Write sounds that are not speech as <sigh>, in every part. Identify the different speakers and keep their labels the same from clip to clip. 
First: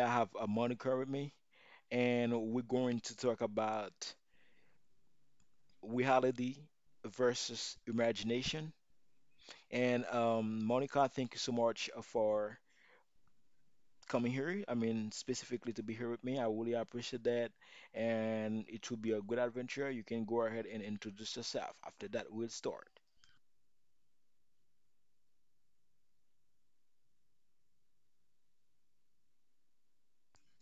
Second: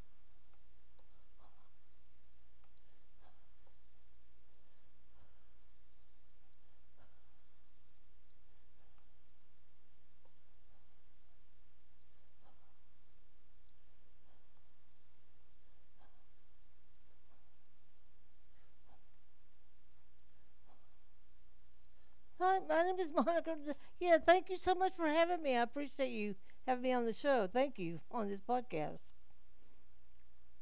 Speaker 1: I have a moniker with me, and we're going to talk about reality versus imagination. And Monica, thank you so much for coming here. I mean, specifically to be here with me, I really appreciate that, and it will be a good adventure. You can go ahead and introduce yourself. After that, we'll
Speaker 2: Hi, my
Speaker 1: start.
Speaker 2: name is <laughs> Monica. Yeah, thank you so much for having me. I appreciate you having me on the show. Thank you on this podcast.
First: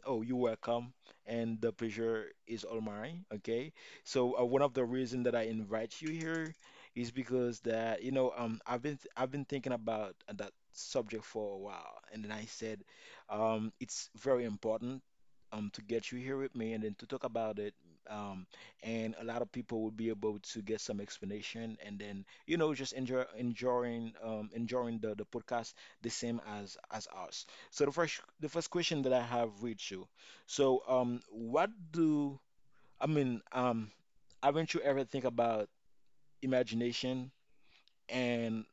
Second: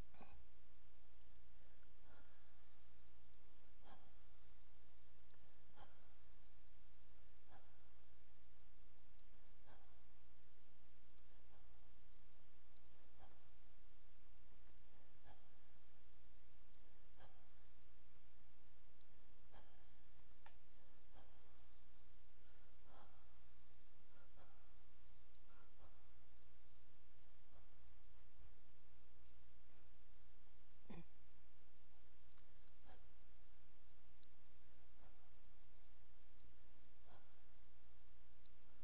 Speaker 1: Oh, you're welcome, and the pleasure is all mine. Okay, so one of the reason that I invite you here is because that you know I've been I've been thinking about that subject for a while, and then I said it's very important to get you here with me and then to talk about it um and a lot of people will be able to get some explanation and then you know just enjoying enjoying the podcast the same as us. So the first question that I have with you. So what do I mean, haven't you ever think about imagination and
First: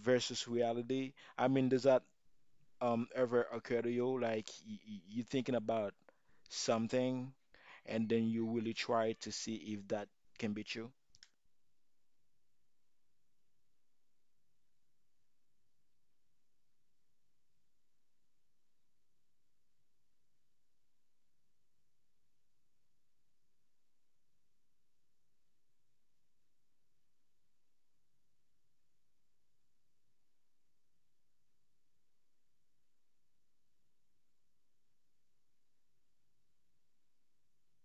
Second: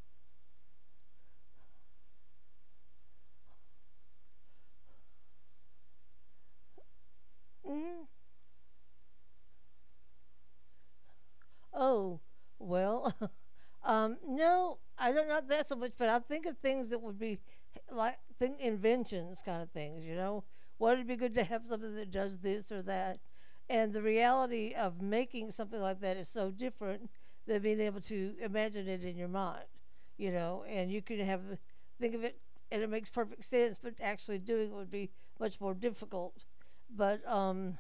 Speaker 1: versus reality? I mean does that ever occur to you like you thinking about something
Speaker 2: hmm
Speaker 1: and then you really try to see if that can be true?
Speaker 2: Oh, well, <laughs> no, I don't not that so much, but I think of things that would be like think inventions kind of things, What would be good to have something that does this or that. And the reality of making something like that is so different than being able to imagine it in your mind, you know, and you can have think of it and it makes perfect sense, but actually doing it would be much more difficult. But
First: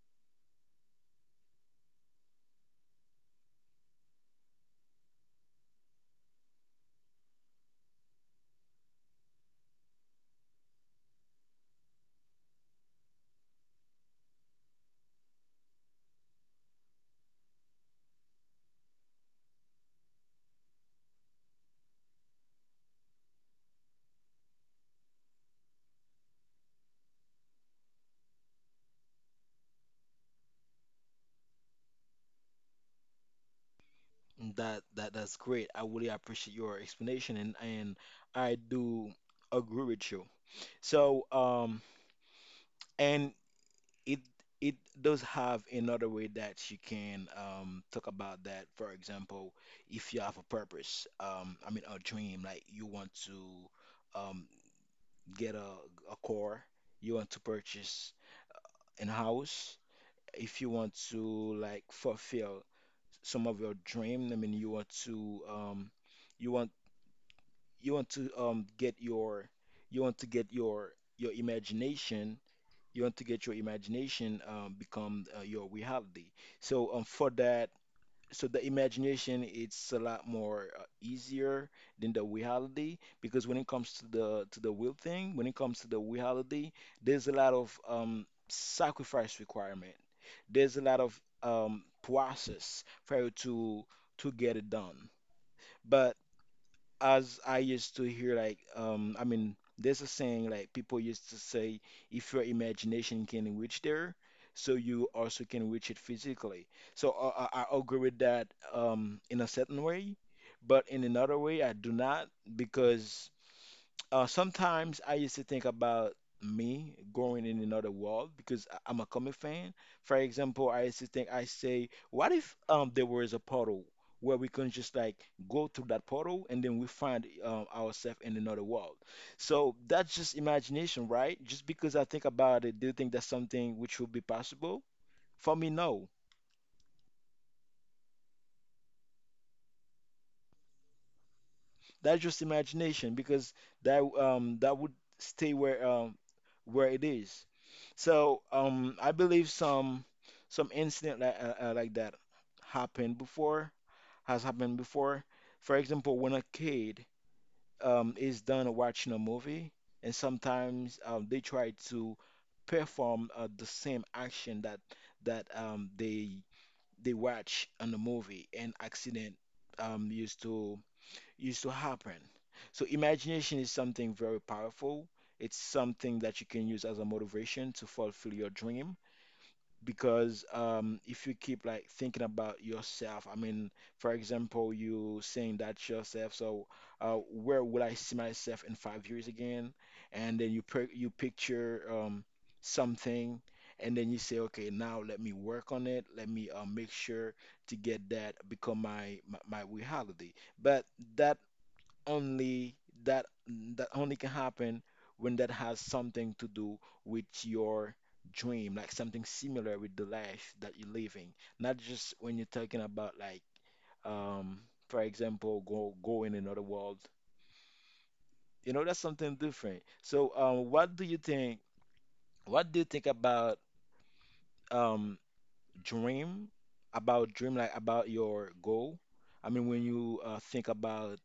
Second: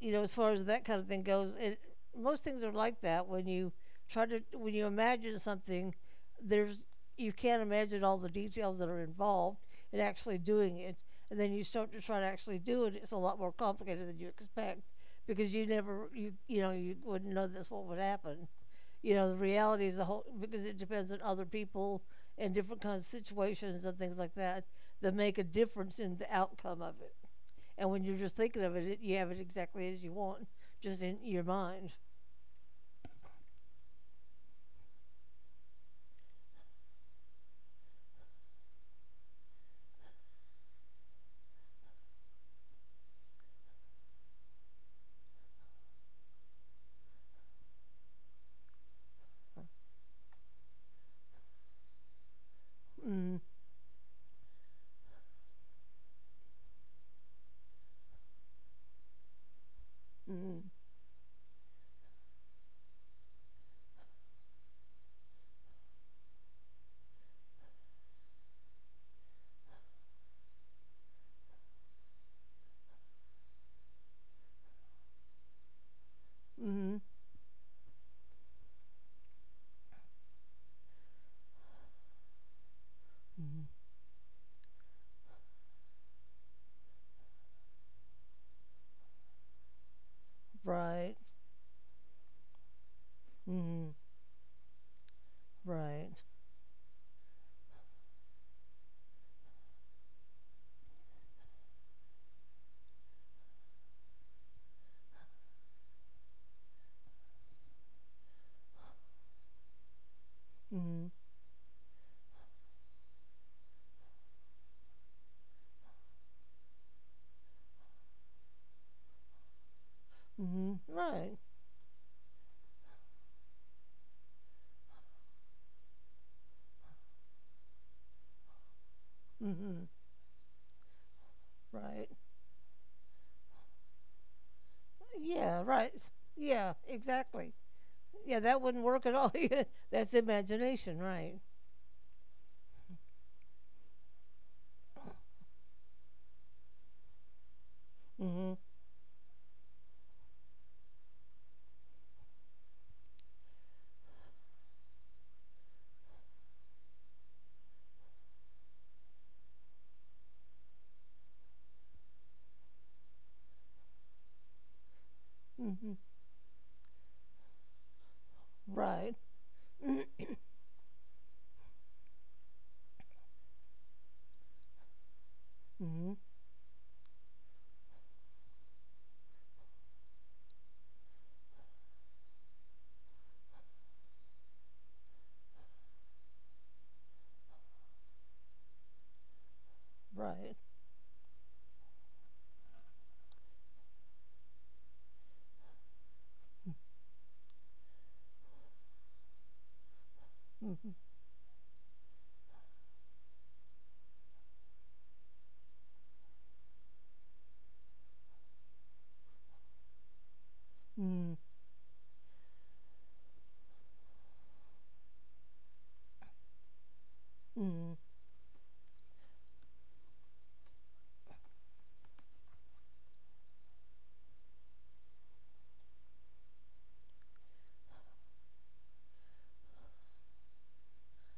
Speaker 2: you know, as far as that kind of thing goes, it most things are like that when you try to when you imagine something, there's you can't imagine all the details that are involved in actually doing it, and then you start to try to actually do it. It's a lot more complicated than you expect because you you know you wouldn't know this what would happen. You know, the reality is the whole because it depends on other people and different kinds of situations and things like that that make a difference in the outcome of it. And when you're just thinking of it, you have it exactly as you want, just in your mind.
Speaker 1: That's great. I really appreciate your explanation and I do agree with you. So and it it does have another way that you can talk about that. For example, if you have a purpose, I mean a dream, like you want
Speaker 2: Mm,
Speaker 1: to um, get a car, you want to purchase an house, if you
Speaker 2: mm,
Speaker 1: want to like fulfill some of your dream, I mean you want to you want you want to get your you want to get your your imagination you want to get your imagination become your reality. So
Speaker 2: mm,
Speaker 1: for that, so the imagination it's a lot more easier than the reality because when it
Speaker 2: mm,
Speaker 1: comes to the will thing, when it comes to the reality, there's a lot of sacrifice requirement. There's a
Speaker 2: right,
Speaker 1: lot of process for you
Speaker 2: mm,
Speaker 1: to get it done.
Speaker 2: right,
Speaker 1: But as I used to hear, like, there's a saying like people used to say, if your imagination can reach there, so you also can reach it physically. So I agree with that in a certain way, but in
Speaker 2: mm,
Speaker 1: another way, I do not because sometimes I used to think about me growing in another world because I'm a comic fan. For example,
Speaker 2: mm,
Speaker 1: I used to think,
Speaker 2: right,
Speaker 1: I say, what if there was a portal where we can just like go through that portal and then we find ourselves in another world? So
Speaker 2: mm,
Speaker 1: that's just imagination, right? Just because I
Speaker 2: right.
Speaker 1: think about it, do you think that's something which would be possible? For
Speaker 2: Yeah,
Speaker 1: me,
Speaker 2: right.
Speaker 1: no.
Speaker 2: Yeah, exactly. Yeah, that wouldn't work at all. <laughs> That's imagination, right?
Speaker 1: That's just imagination because that would stay where where it is. So
Speaker 2: Mm-hmm,
Speaker 1: I believe some incident like that happened before, has happened before. For example, when a kid is done watching a movie and sometimes they try to perform the same action that that
Speaker 2: mm-hmm,
Speaker 1: um they watch on the movie and
Speaker 2: right,
Speaker 1: accident
Speaker 2: <clears throat>
Speaker 1: used to used to happen. So imagination is something very powerful. It's
Speaker 2: mm-hmm,
Speaker 1: something that you can use as a motivation to fulfill your dream because if you keep like thinking about yourself, I mean, for example, you saying that to yourself, so where will I see myself in 5 years again?
Speaker 2: right,
Speaker 1: And then you picture something, and then you say, okay, now let me work on it. Let me make sure to get that become my reality. But that only that that only can happen when that has something to do with your dream, like something similar with the life that you're
Speaker 2: mm-hmm,
Speaker 1: living. Not just when you're talking about like um for example go in another world.
Speaker 2: mm-hmm.
Speaker 1: You know, that's something different. So what do you think about um dream? About dream like about your goal? I mean when you think about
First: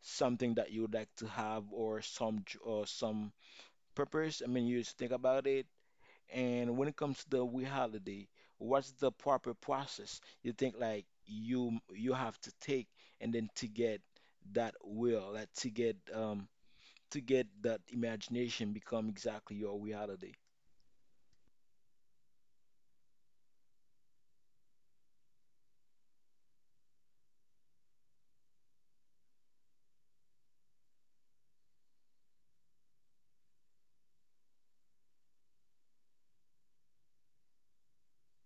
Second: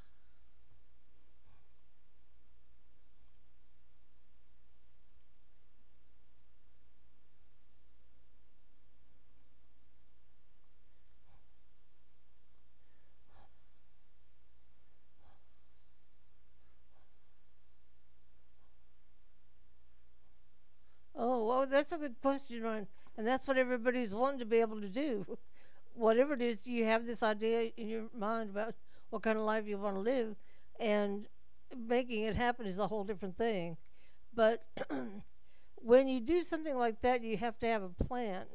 Speaker 1: something that you would like to have or some purpose. I mean, you just think about it. And when it comes to the we holiday, what's the proper process? You think like you have to take and then to get that will, like to get that imagination become exactly your reality.
Speaker 2: Oh, well, that's a good question, Ron. And that's what everybody's wanting to be able to do. <laughs> Whatever it is, you have this idea in your mind about what kind of life you want to live, and making it happen is a whole different thing. But <clears throat> when you do something like that, you have to have a plan.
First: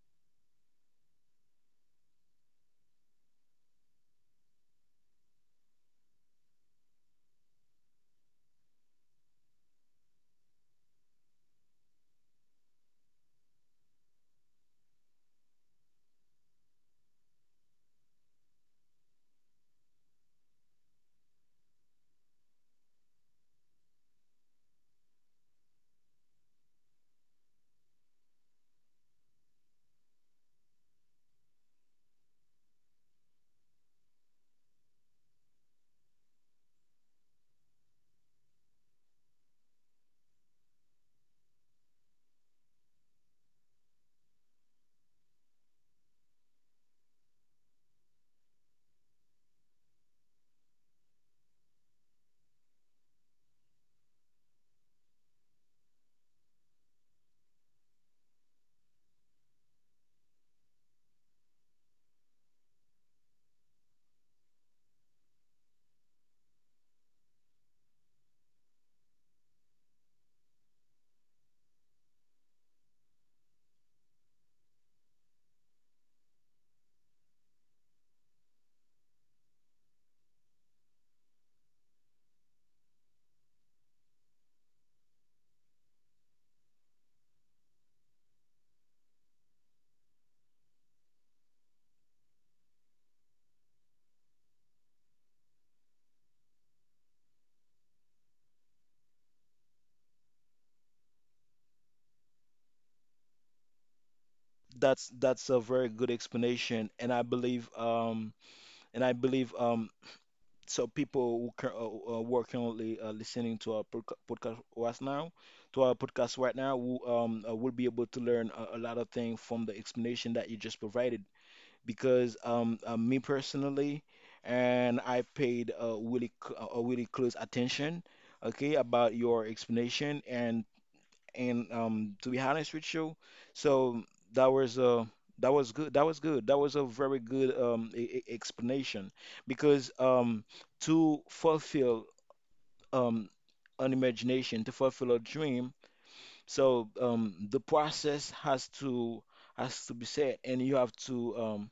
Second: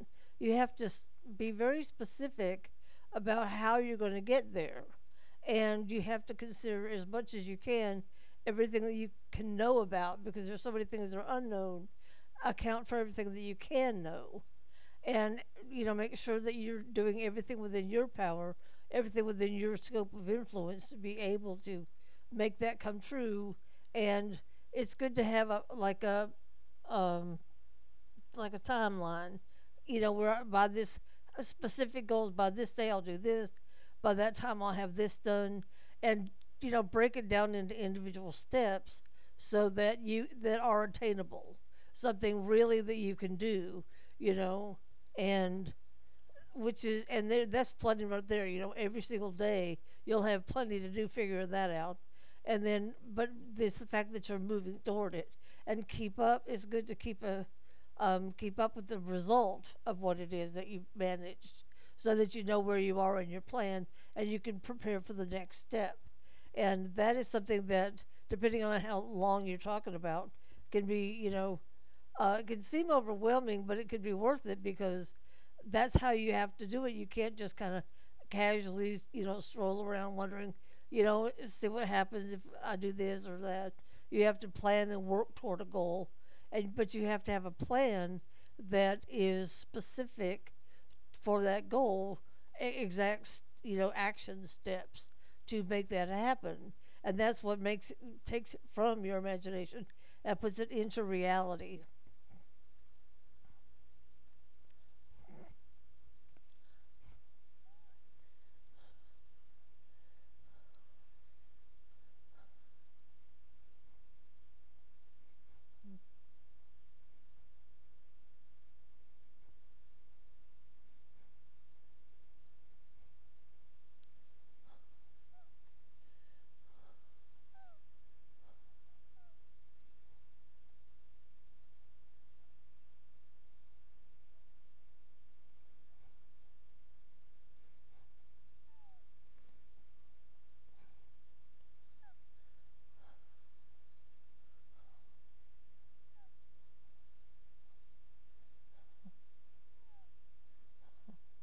Speaker 2: You have to be very specific about how you're going to get there. And you have to consider as much as you can everything that you can know about because there's so many things that are unknown account for everything that you can know and you know make sure that you're doing everything within your power everything within your scope of influence to be able to make that come true and it's good to have a like a um like a timeline. You know, we're by this specific goals, by this day I'll do this, by that time I'll have this done, and you know, break it down into individual steps so that you that are attainable, something really that you can do. You know, and which is and there that's plenty right there. You know, every single day you'll have plenty to do figuring that out, and then but this the fact that you're moving toward it and keep up. It's good to keep a keep up with the result of what it is that you've managed, so that you know where you are in your plan and you can prepare for the next step. And that is something that, depending on how long you're talking about, can be you know it can seem overwhelming, but it could be worth it because that's how you have to do it. You can't just kind of casually, you know, stroll around wondering, you know, see what happens if I do this or that. You have to plan and work toward a goal, and but you have to have a plan that is specific for that goal, exact, you know, action steps to make that happen, and that's what makes takes it from your imagination and puts it into reality.
Speaker 1: That's a very good explanation, and I believe um, so people who can, were currently listening to our podcast right now, to our podcast right now, will be able to learn a lot of things from the explanation that you just provided. Because me personally, and I paid really really close attention, okay, about your explanation, and to be honest with you so that was uh that was good that was good that was a very good explanation because to fulfill um an imagination to fulfill a dream so the process has to be set and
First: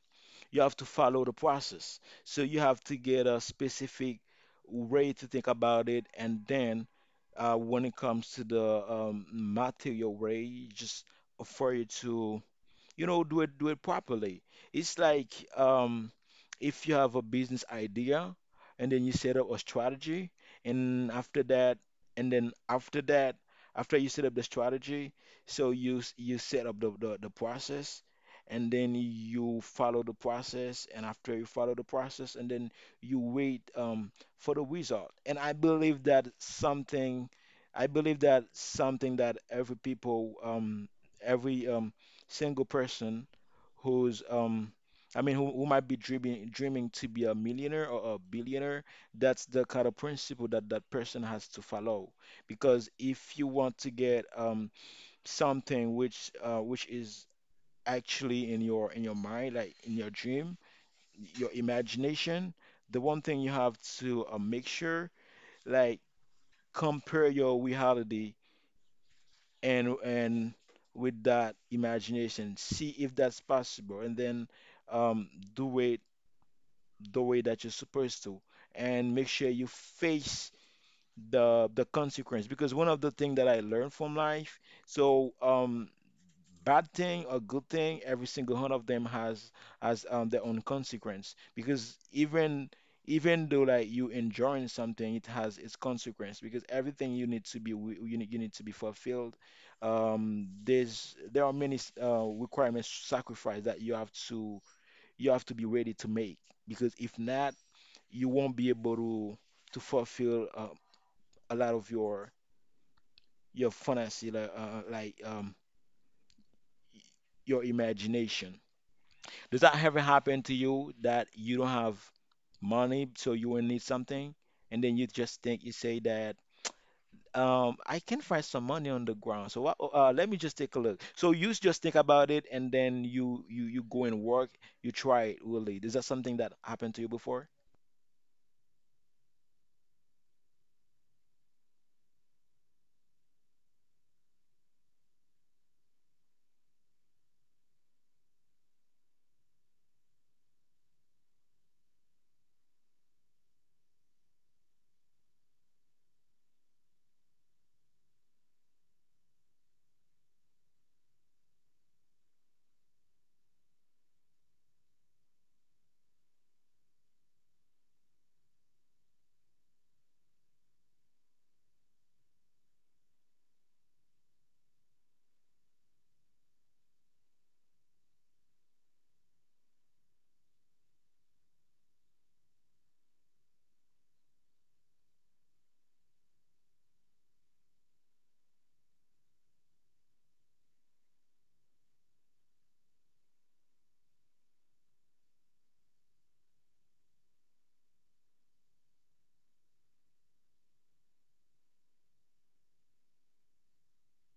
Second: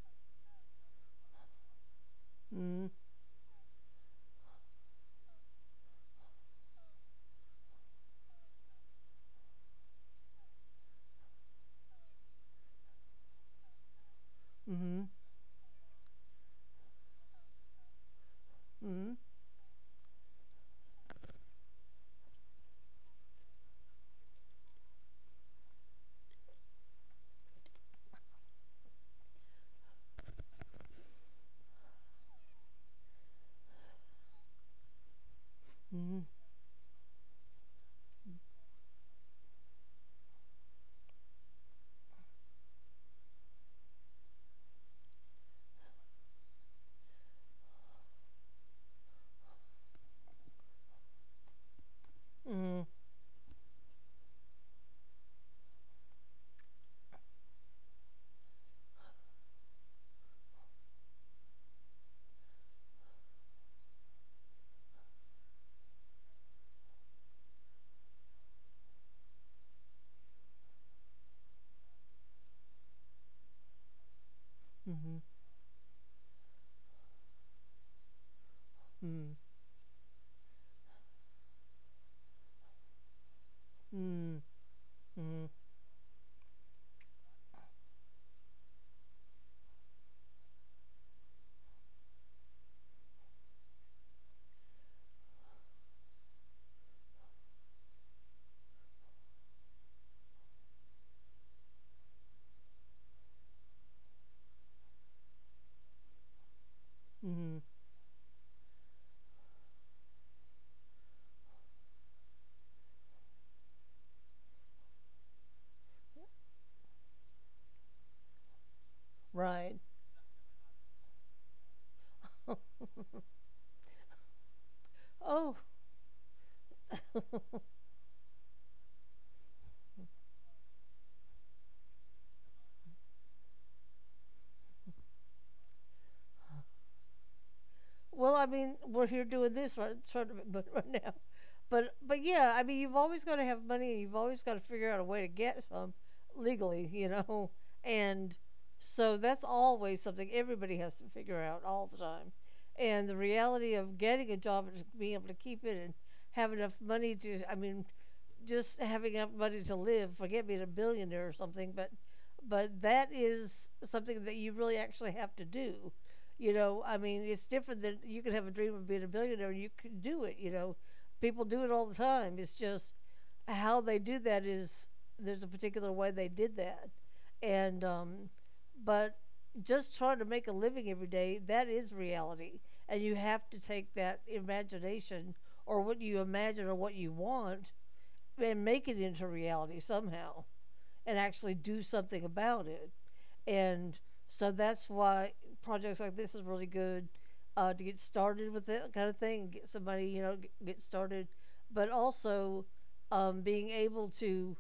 Speaker 1: you have to follow the process. So you have
Speaker 2: Mm,
Speaker 1: to get a specific way to think about it, and then when it comes to the material way, just for you to you know do it properly it's
Speaker 2: mm,
Speaker 1: like if you have a business idea and then you
Speaker 2: mm,
Speaker 1: set up a strategy and after that and then after that after you set up the strategy so you set up the process and then you follow the process and after you follow the process and then you wait for the result. And i believe
Speaker 2: mm,
Speaker 1: that
Speaker 2: mm,
Speaker 1: something i believe that something that every people every single person who's who might be dreaming dreaming to be a millionaire or a billionaire, that's the kind of principle that that person has to follow.
Speaker 2: mm,
Speaker 1: Because if you want to get something which is actually in your mind, like in your dream, your imagination, the one thing you have to make sure like compare your reality and with that imagination, see if that's possible, and then um, do it the way that you're supposed to,
Speaker 2: mm,
Speaker 1: and make sure you face the consequence. Because one of the things that I learned from
Speaker 2: mm,
Speaker 1: life,
Speaker 2: mm,
Speaker 1: so bad thing or good thing, every single one of them has their own consequence. Because even though like you enjoying something, it has its consequence. Because everything you need to be you need to be fulfilled. There are many requirements, sacrifice that you have to be ready to make. Because if
Speaker 2: mm.
Speaker 1: not, you won't be able to fulfill a lot of your fantasy, like your imagination.
Speaker 2: Right.
Speaker 1: Does that ever happen to you that you don't have
Speaker 2: <laughs>
Speaker 1: money, so you will need something, and then you
Speaker 2: Oh.
Speaker 1: just think you say that
Speaker 2: <laughs>
Speaker 1: I can find some money on the ground, so what, let me just take a look. So you just think about it, and then you go and work, you try it really. Is that something that happened to you before?
Speaker 2: Well, I mean, we're here doing this right, sort of, but <laughs> right now, but yeah, I mean, you've always got to have money, and you've always got to figure out a way to get some legally, you know, and so that's always something everybody has to figure out all the time, and the reality of getting a job and being able to keep it and have enough money to, I mean, just having enough money to live. Forget being a billionaire or something, but that is something that you really actually have to do. You know, I mean, it's different than you could have a dream of being a billionaire and you can do it. You know, people do it all the time. It's just how they do that is there's a particular way they did that, and but just trying to make a living every day that is reality, and you have to take that imagination or what you imagine or what you want and make it into reality somehow and actually do something about it and so that's why projects like this is really good to get started with that kind of thing, get somebody you know get started, but also being able to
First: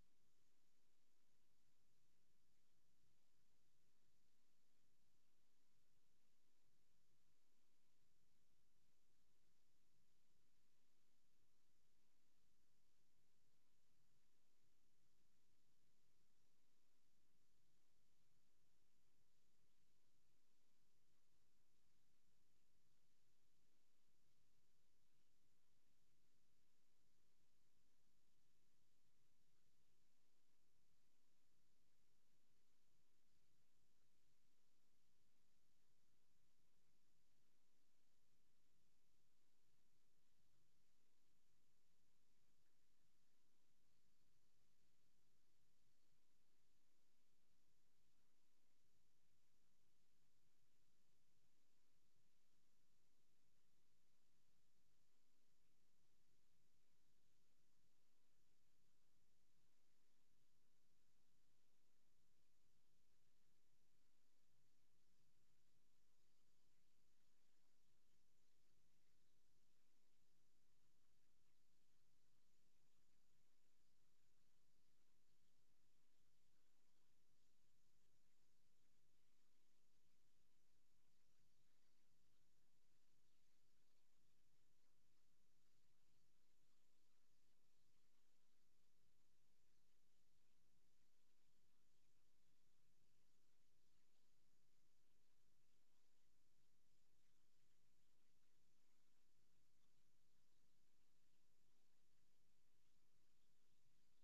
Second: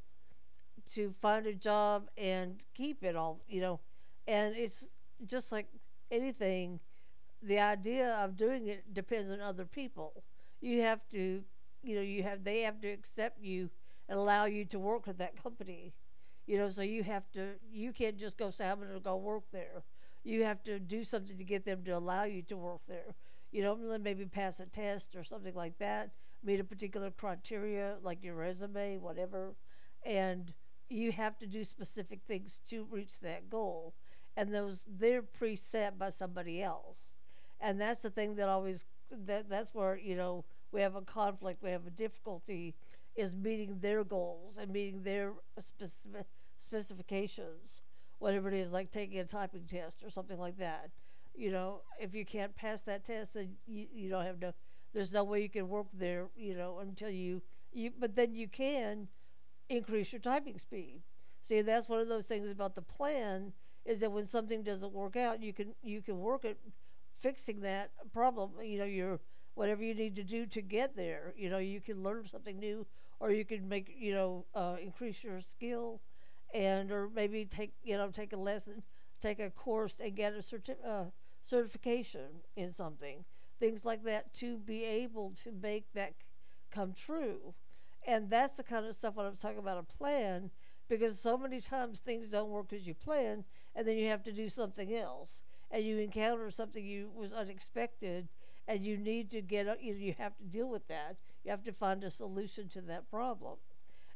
Speaker 2: find a job and keep it all you know, and it's just like anything, the idea of doing it depends on other people. You have to, you know, you have they have to accept you and allow you to work with that company. You know, so you have to, you can't just go say, I'm going to go work there. You have to do something to get them to allow you to work there. You know, maybe pass a test or something like that, meet a particular criteria, like your resume, whatever. And you have to do specific things to reach that goal. And those, they're preset by somebody else and that's the thing that always that's where you know we have a conflict, we have a difficulty is meeting their goals and meeting their specific specifications, whatever it is, like taking a typing test or something like that. You know, if you can't pass that test, then you don't have no. There's no way you can work there. You know, until you you. But then you can increase your typing speed. See, that's one of those things about the plan is that when something doesn't work out, you can work at fixing that problem. You know, your whatever you need to do to get there. You know, you can learn something new, or you can make you know increase your skill, and or maybe take you know take a lesson, take a course, and get a certification in something. Things like that to be able to make that come true. And that's the kind of stuff when I'm talking about a plan, because so many times things don't work as you plan, and then you have to do something else, and you encounter something you was unexpected, and you need to get you know, you have to deal with that. You have to find a solution to that problem.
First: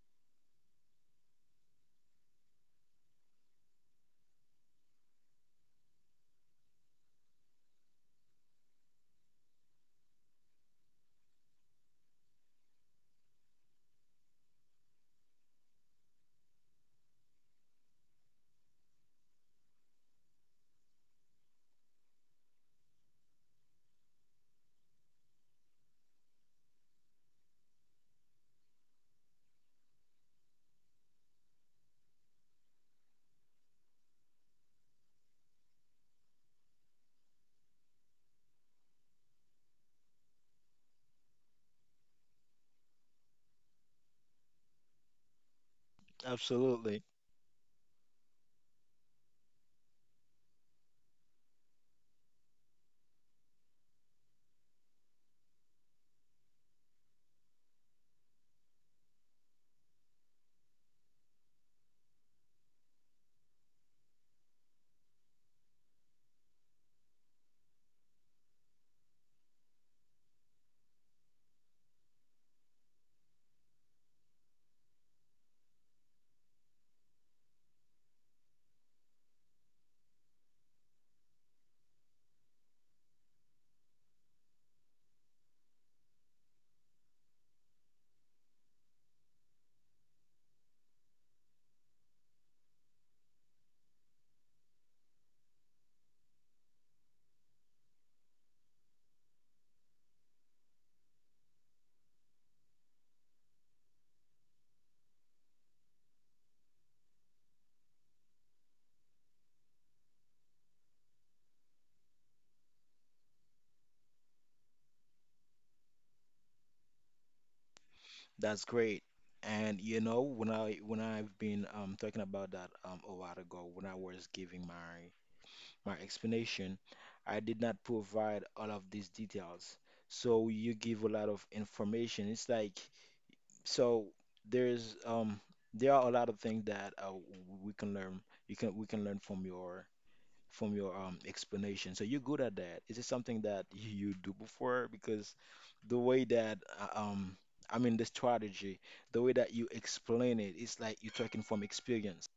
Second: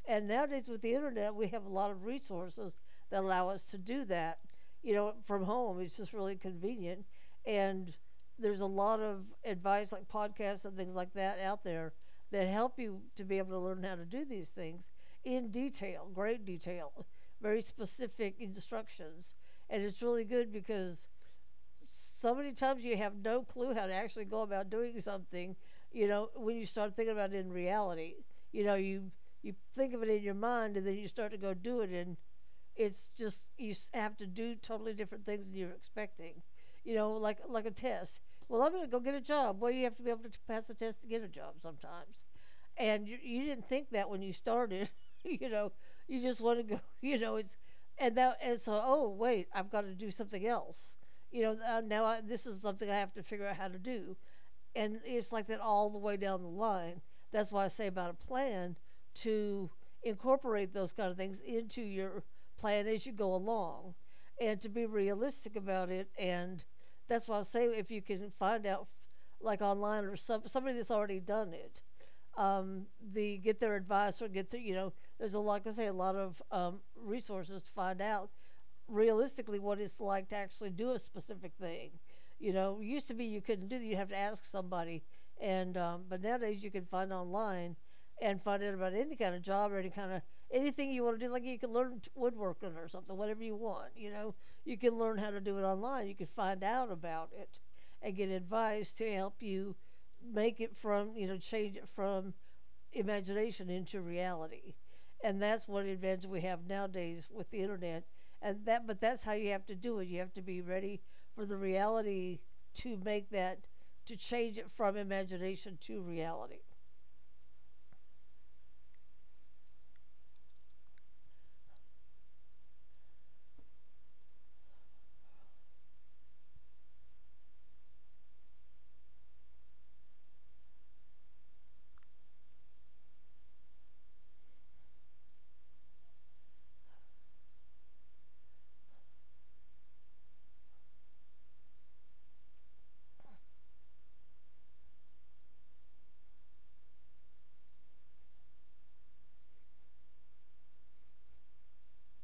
Speaker 2: And nowadays with the internet, we have a lot of resources that allow us to do that. You know, from home, it's just really convenient. And there's a lot of advice, like podcasts and things like that, out there that help you to be able to learn how to do these things in detail, great detail, very specific instructions. And it's really good because so many times you have no clue how to actually go about doing something you know when you start thinking about it in reality you know you think of it in your mind and then you start to go do it and it's just you have to do totally different things than you're expecting you know like a test well I'm going to go get a job well you have to be able to pass the test to get a job sometimes and you didn't think that when you started. <laughs> You know, you just want to go. <laughs>
Speaker 1: Absolutely,
Speaker 2: You know, it's and that and so oh wait, I've got to do something else. You know, now this is something I have to figure out how to do, and it's like that all the way down the line. That's why I say about a plan to incorporate those kind of things into your plan as you go along, and to be realistic about it. And that's why I say if you can find out, like online or somebody that's already done it, um, the get their advice or get their you know there's a like I say a lot of resources to find out realistically what it's like to actually do a specific thing. You know, it used to be you couldn't do that; you'd have to ask somebody, and but nowadays you can find online and find out about any kind of job or any kind of anything you want to do. Like you can learn woodworking or something, whatever you want. You know, you can learn how to do it online. You can find out about it and get advice to help you make it from change it from imagination into reality, and that's what advantage we have nowadays with the internet and that, but that's how you have to do it. You have to be ready for the reality to make that, to change it from imagination to reality.
Speaker 1: that's great. And you know, when I've been talking about that a while ago when I was giving my my explanation, I did not provide all of these details. So you give a lot of information. It's like so there's there are a lot of things that we can learn. You can we can learn from your explanation. So you're good at that. Is it something that <laughs> you do before? Because the way that the strategy, the way that you explain it, it's like you're talking from experience.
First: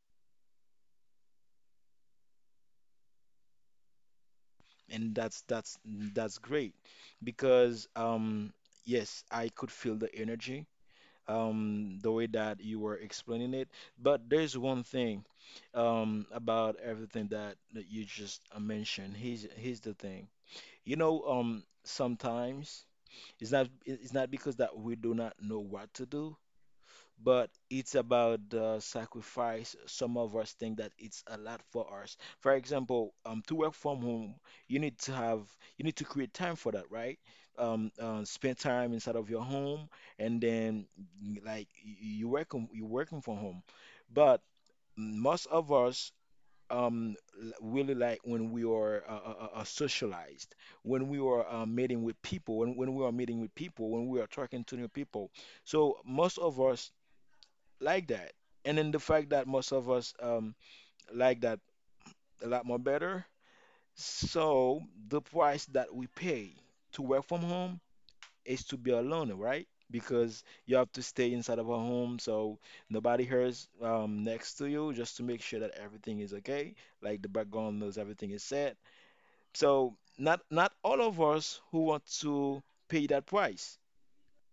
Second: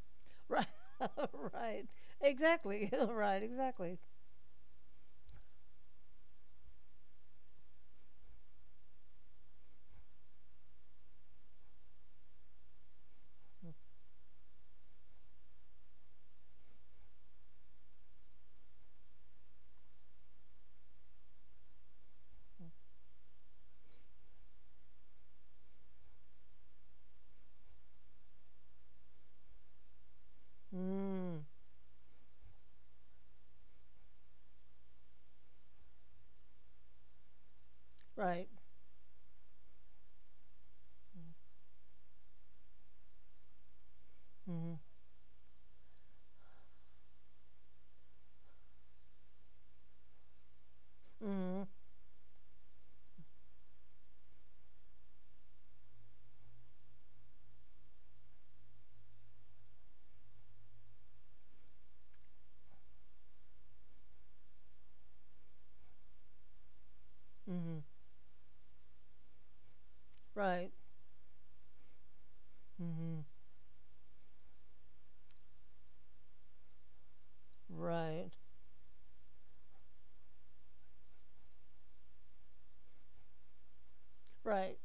Speaker 2: Right. <laughs> Right. Exactly. <laughs> Right, exactly.
Speaker 1: And that's great because yes, I could feel the energy, the way that you were explaining it. But there's one thing about everything that you just mentioned. Here's the thing. Sometimes it's not because that we do not know what to do, but it's about the sacrifice. Some of us think that it's
Speaker 2: mm,
Speaker 1: a lot for us, for example, to work from home. You need to have, you need to create time for that, right?
Speaker 2: right.
Speaker 1: Spend time inside of your home. And then you work, you working from home.
Speaker 2: Mm-hmm.
Speaker 1: But most of us, um really like when we are socialized, when we
Speaker 2: Mm-hmm.
Speaker 1: are meeting with people, when we are meeting with people, when we are talking to new people. So most of us like that. And then the fact that most of us, like that a lot more better. So the price that we pay to work from
Speaker 2: Mm-hmm.
Speaker 1: home is to be alone, right? Because
Speaker 2: Right.
Speaker 1: you have to stay inside of a home, so
Speaker 2: Mm-hmm.
Speaker 1: nobody hears next to you just to make sure that everything is okay, like the background knows
Speaker 2: Right.
Speaker 1: everything is set. So not all of us who want to pay that price.
Speaker 2: Right.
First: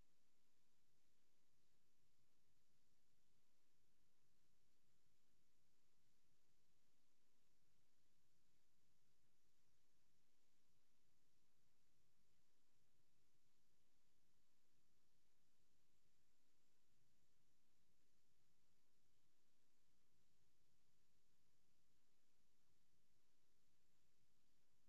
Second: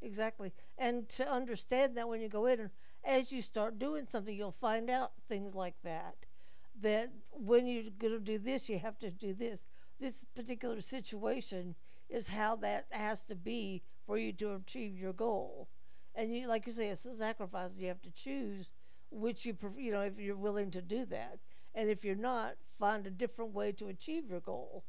Speaker 2: Exactly. And to understand that when you go in, and as you start doing something, you'll find out things like that. That when you're going to do this, you have to do this. This particular situation is how that has to be for you to achieve your goal. And you, like you say, it's a sacrifice. You have to choose which you, pref- if you're willing to do that. And if you're not, find a different way to achieve your goal,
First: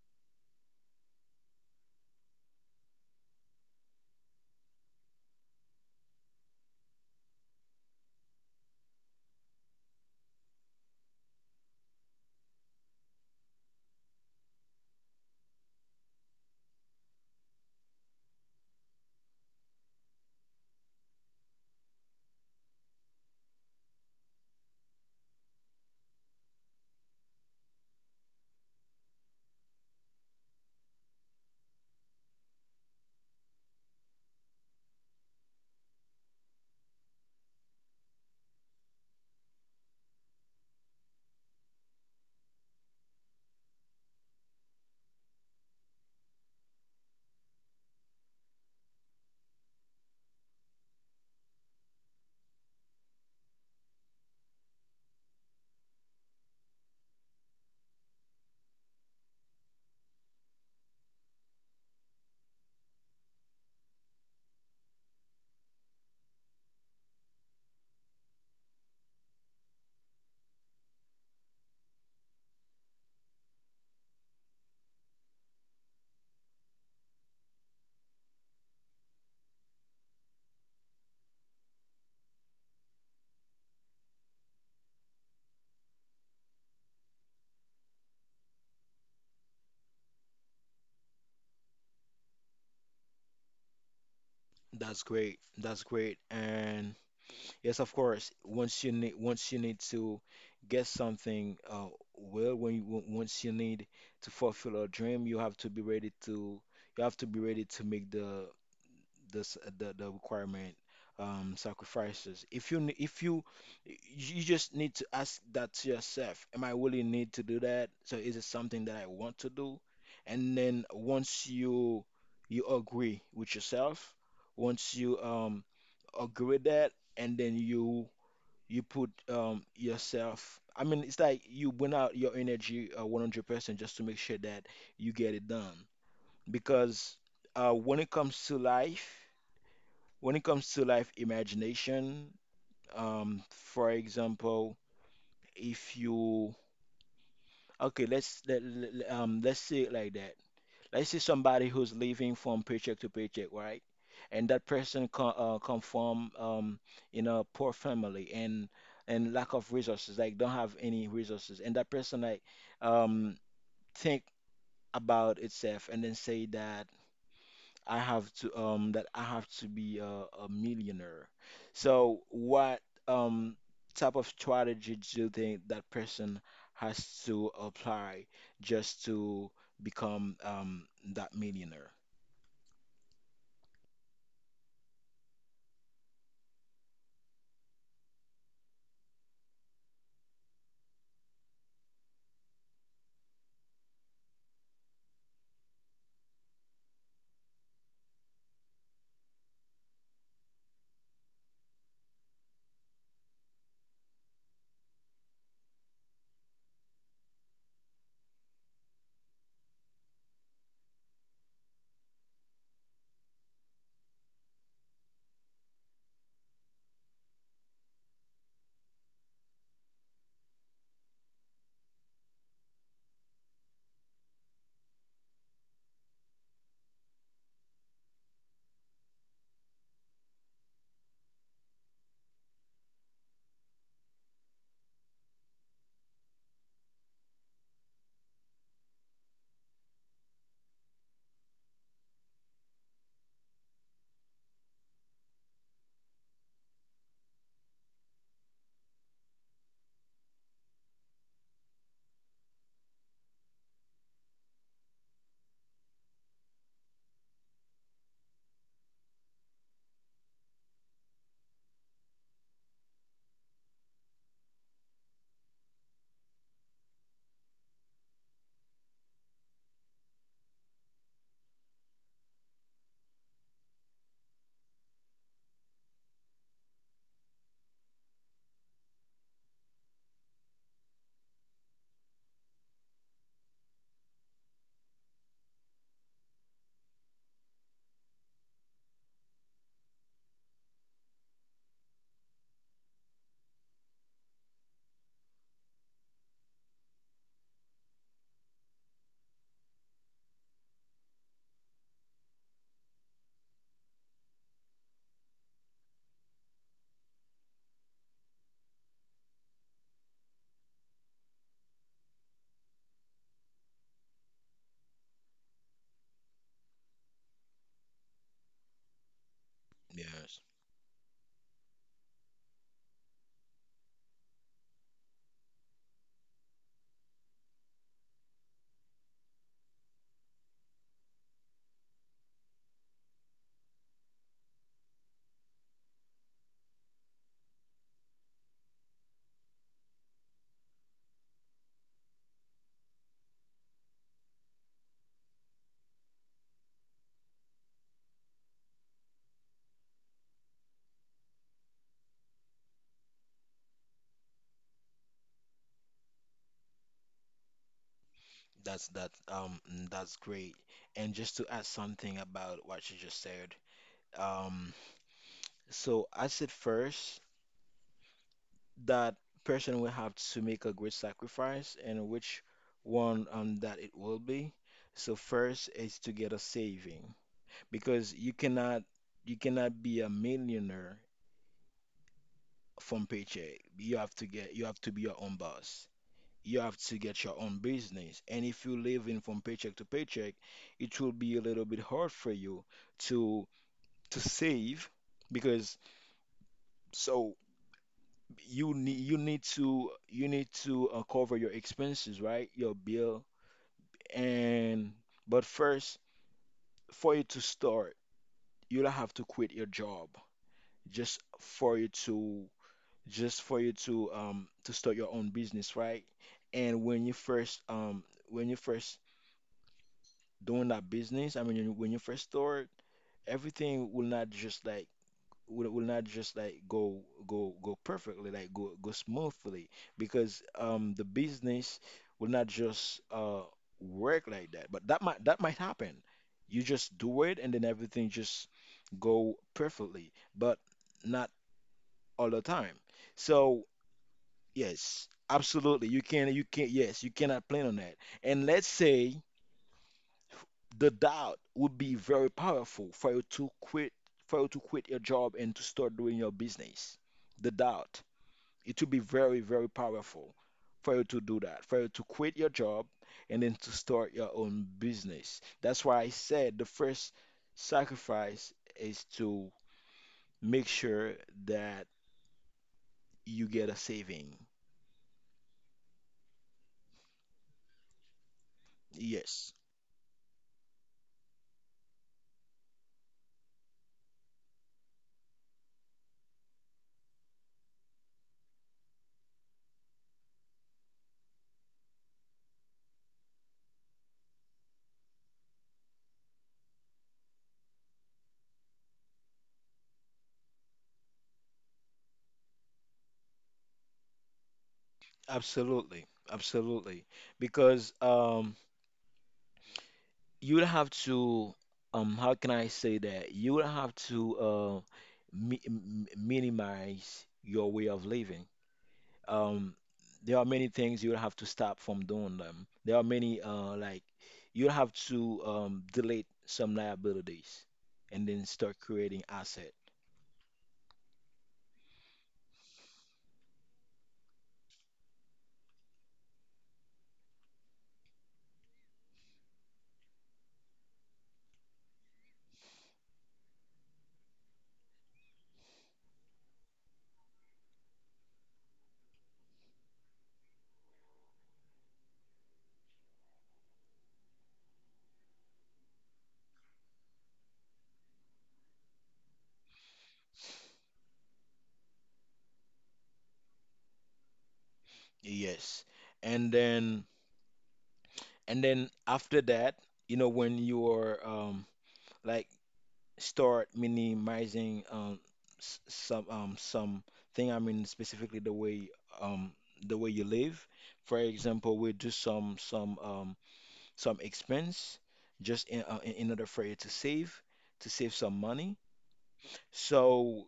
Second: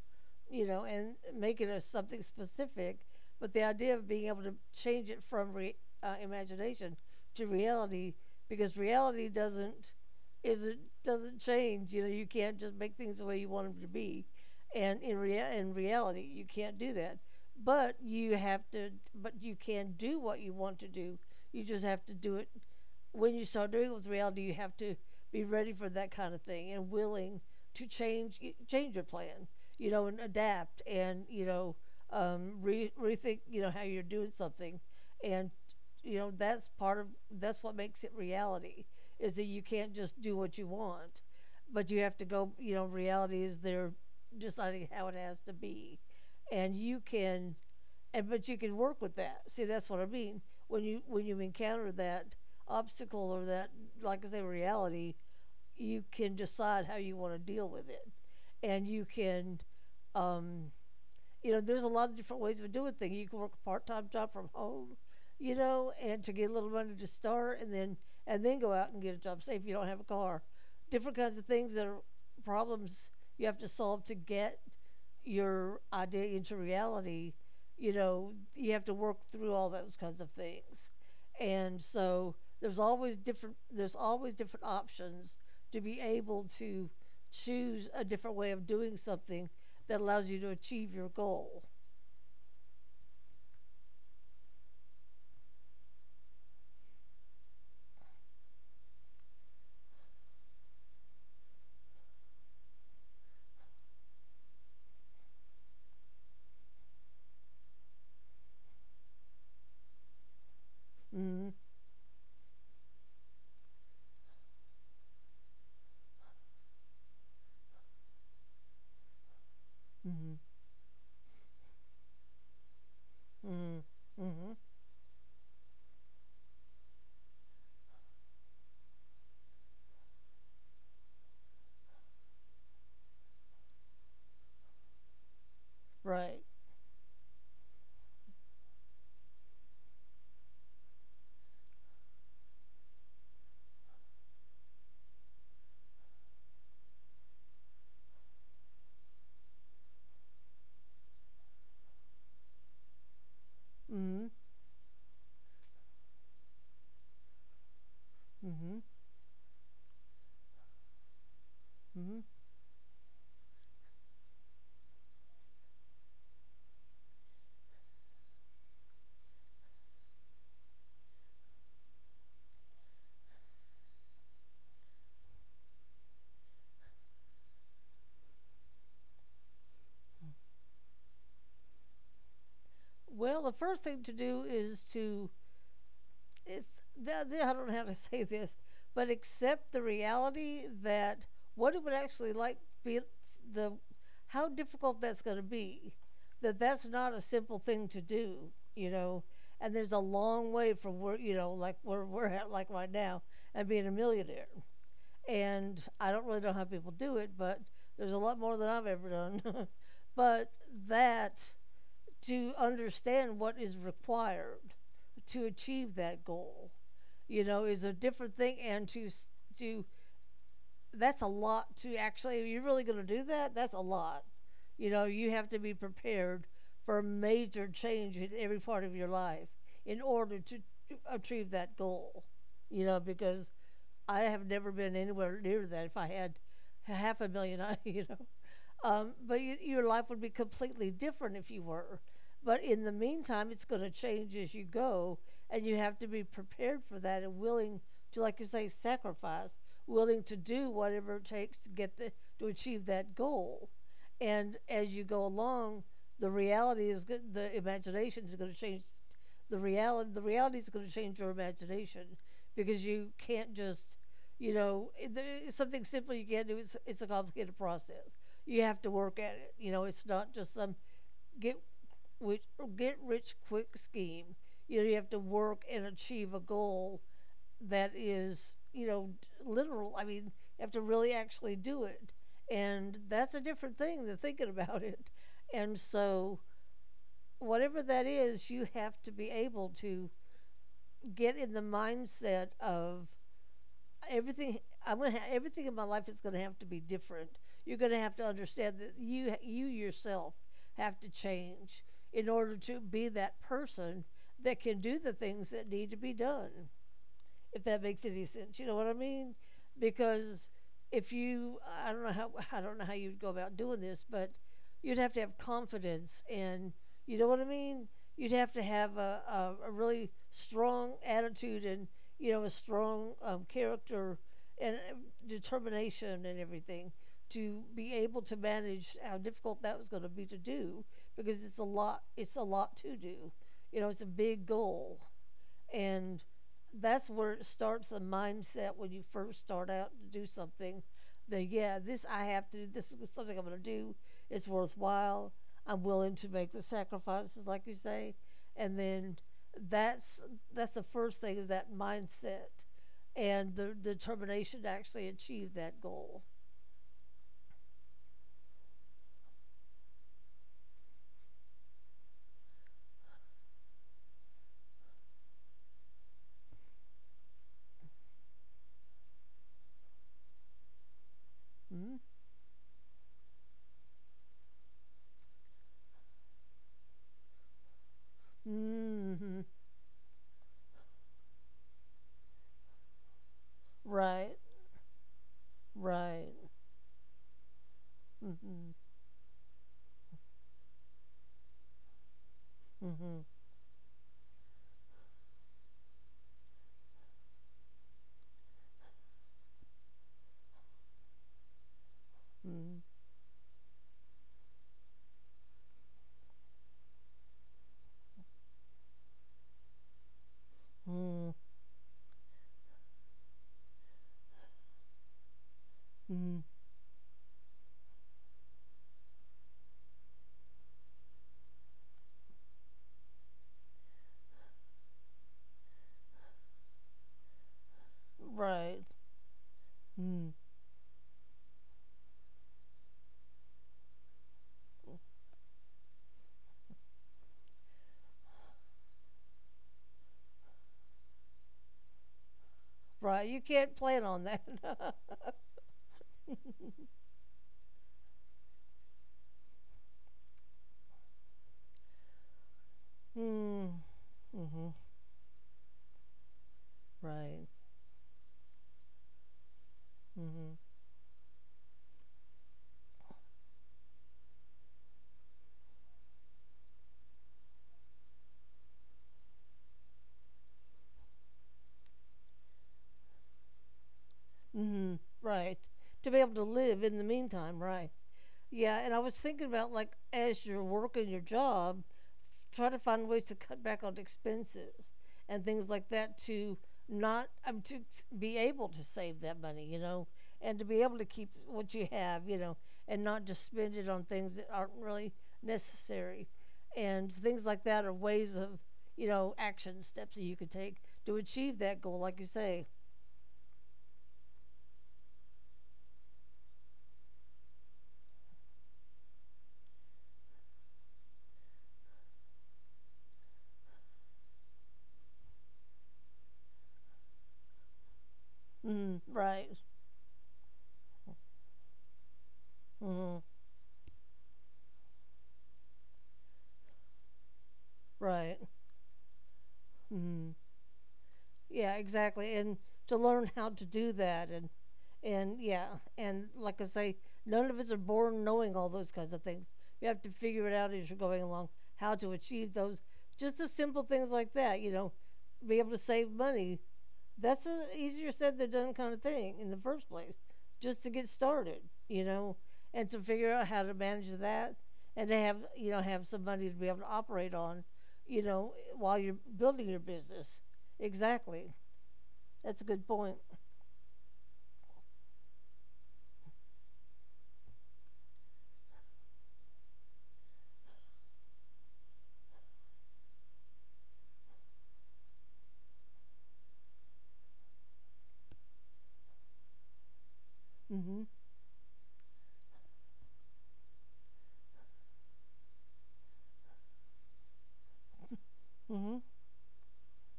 Speaker 2: you know, and make it a something specific. But the idea of being able to change it from re, imagination to reality, because reality doesn't change. You know, you can't just make things the way you want them to be, and in rea- in reality, you can't do that. But you have to. But you can do what you want to do. You just have to do it. When you start doing it with reality, you have to be ready for that kind of thing and willing to change, change your plan, you know, and adapt, and re- rethink how you're doing something, and you know that's part of, that's what makes it reality, is that you can't just do what you want, but you have to go. You know, reality is they're deciding how it has to be, and you can, and but you can work with that. See, that's what I mean. When you encounter that obstacle or that, like I say, reality, you can decide how you want to deal with it, and you can, you know, there's a lot of different ways of doing things. You can work a part-time job from home, you know, and to get a little money to start, and then, and then go out and get a job. Say if you don't have a car, different kinds of things that are problems you have to solve to get your idea into reality. You know, you have to work through all those kinds of things, and so there's always different. There's always different options to be able to choose a different way of doing something that allows you to achieve your goal.
Speaker 1: That's great. That's great. And yes, of course. Once you need to get something, well, once you need to fulfill a dream, you have to be ready to, you have to be ready to make the the requirement
Speaker 2: Mm-hmm.
Speaker 1: sacrifices. If you, you just need to ask that to yourself: am I really need to do that? So is it something that I want to do?
Speaker 2: Mm-hmm.
Speaker 1: And then once you, you agree with
Speaker 2: Mm-hmm.
Speaker 1: yourself,
Speaker 2: Mm-hmm.
Speaker 1: once you agree with that, and then you put yourself, I mean, it's like you burn out your energy 100% just to make sure that you get it done.
Speaker 2: Right.
Speaker 1: Because when it comes to life, when it comes to life imagination, for example, if you, okay, let's say it like that. Let's say somebody who's living from paycheck to paycheck, right? And
Speaker 2: Mm-hmm.
Speaker 1: that person come from in a poor family
Speaker 2: Mm-hmm.
Speaker 1: and lack of resources, like don't have any resources, and that person
Speaker 2: Mm-hmm.
Speaker 1: like um think about itself and then say that. I have to that I have to be a millionaire. So what um type of strategy do you think that person has to apply just to become that millionaire?
Speaker 2: Well, the first thing to do is to, it's, I don't know how to <laughs> say this, but accept the reality that what it would actually like be, the how difficult that's going to be. That's not a simple thing to do, you know. And there's a long way from, where you know, like where we're at, like right now, and being a millionaire. And I don't really know how people do it, but there's a lot more than I've ever done. <laughs> But that, to understand what is required to achieve that goal, you know, is a different thing, and to, that's a lot to actually. If you're really going to do that, that's a lot. You know, you have to be prepared for a major change in every part of your life in order to achieve that goal. You know, because I have never been anywhere near that. If I had half a million, <laughs> I you know, but you, your life would be completely different if you were. But in the meantime, it's going to change as you go, and you have to be prepared for that and willing to, like you say, sacrifice, willing to do whatever it takes to get the, to achieve that goal. And as you go along, the reality is, the imagination is going to change, the reality, the reality is going to change your imagination, because you can't just, you know there is something simple you can't do. It's a complicated process. You have to work at it. You know, it's not just some get, which, get rich quick scheme. You know, you have to work and achieve a goal that is, you know, literal. I mean, you have to really actually do it, and that's a different thing than thinking about it. And so, whatever that is, you have to be able to get in the mindset of everything. I'm gonna ha- everything in my life is gonna have to be different. You're gonna have to understand that you yourself have to change in order to be that person that can do the things that need to be done, if that makes any sense. You know what I mean? Because if you, I don't know how, I don't know how you'd go about doing this, but you'd have to have confidence, and you know what I mean. You'd have to have a really
Speaker 1: Yes,
Speaker 2: strong attitude, and you know, a strong character, and determination and everything to be able to manage how difficult that was going to be to do, because it's a lot. It's a lot to do. You know, it's a big goal. And that's where it starts, the mindset when you first start out to do something. That, yeah, this I have to do. This is something I'm going to do. It's worthwhile. I'm willing to make the sacrifices, like you say. And then that's that's the first thing, is that mindset and the determination to actually achieve that goal.
Speaker 1: that's that's great. And just to add something about what you just said, um so I said first that person will have to make a great sacrifice, and
Speaker 2: Mm-hmm.
Speaker 1: which one that it will be. So first is to get a saving, because you cannot, you
Speaker 2: Mm-hmm.
Speaker 1: cannot be a millionaire from paycheck. You have to get,
Speaker 2: Right,
Speaker 1: you have to be your own boss. You
Speaker 2: right.
Speaker 1: have to get your own business. And if you
Speaker 2: Mm-hmm.
Speaker 1: live in from paycheck to paycheck, it will be a little bit hard for you to
Speaker 2: Mm-hmm.
Speaker 1: to save. Because so you need, you need to cover your expenses, right? Your bill. And but first, for you to start, you'll have to quit your job just
Speaker 2: Mm-hmm. Mm-hmm.
Speaker 1: for you to, just for you to start your own business, right? And when you first, when you first doing that business, I mean when you first start, everything will not just like will not just like go, go perfectly, like go
Speaker 2: Right.
Speaker 1: smoothly, because
Speaker 2: Mm.
Speaker 1: the business will not just work like that. But that might, that might happen. You just do it, and then everything just go perfectly, but not all the time.
Speaker 2: Right. You
Speaker 1: So
Speaker 2: can't plan on that.
Speaker 1: yes,
Speaker 2: <laughs>
Speaker 1: absolutely, you can, yes, you cannot plan on that. And let's say the doubt would be very powerful for you to quit,
Speaker 2: mm,
Speaker 1: for you to quit
Speaker 2: hmm.
Speaker 1: your job and to start doing your business. The
Speaker 2: Right.
Speaker 1: doubt, it would be very, very powerful
Speaker 2: Hmm.
Speaker 1: for you to do that, for you to quit your job and then to start your own business. That's why I said the first sacrifice is to make sure that you get a saving.
Speaker 2: Hmm. Right. To be able to live in the meantime. Right. Yeah, and I was
Speaker 1: Yes,
Speaker 2: thinking about like as you're working your job, try to find ways to cut back on expenses and things like that to not to be able to save that money, you know, and to be able to keep what you have, you know, and not just spend it on things that aren't really necessary. And things like that are ways of, you know, action steps that you could take to achieve that goal, like you say.
Speaker 1: absolutely. Absolutely. Because you would have to how can I say that? You would have to minimize your way of living.
Speaker 2: Mm, right.
Speaker 1: Um, there are many things you would have to stop from doing them. There are
Speaker 2: Mm,
Speaker 1: many like you'll have to delete some liabilities and then
Speaker 2: right.
Speaker 1: start creating asset.
Speaker 2: Mm. Yeah, exactly. And to learn <laughs> how to do that, and yeah, and like I say, none of us are born knowing all those kinds of things. You have to figure it out as you're going along, how to achieve those. Just the simple things like that, you know, be able to save money. That's a easier said than done kind of thing in the first place, just to get started, you know, and to figure out how to manage that and to have have some money to be able to operate on, you know, while you're building your business. Exactly. That's a good point.
Speaker 1: Yes. And then, and then after that, you know, when you are like start minimizing some thing, I mean specifically um the way you live. For
Speaker 2: Mm-hmm.
Speaker 1: example, we do some some expense just in in order for you to save, to save some money.
Speaker 2: Mm-hmm.
Speaker 1: So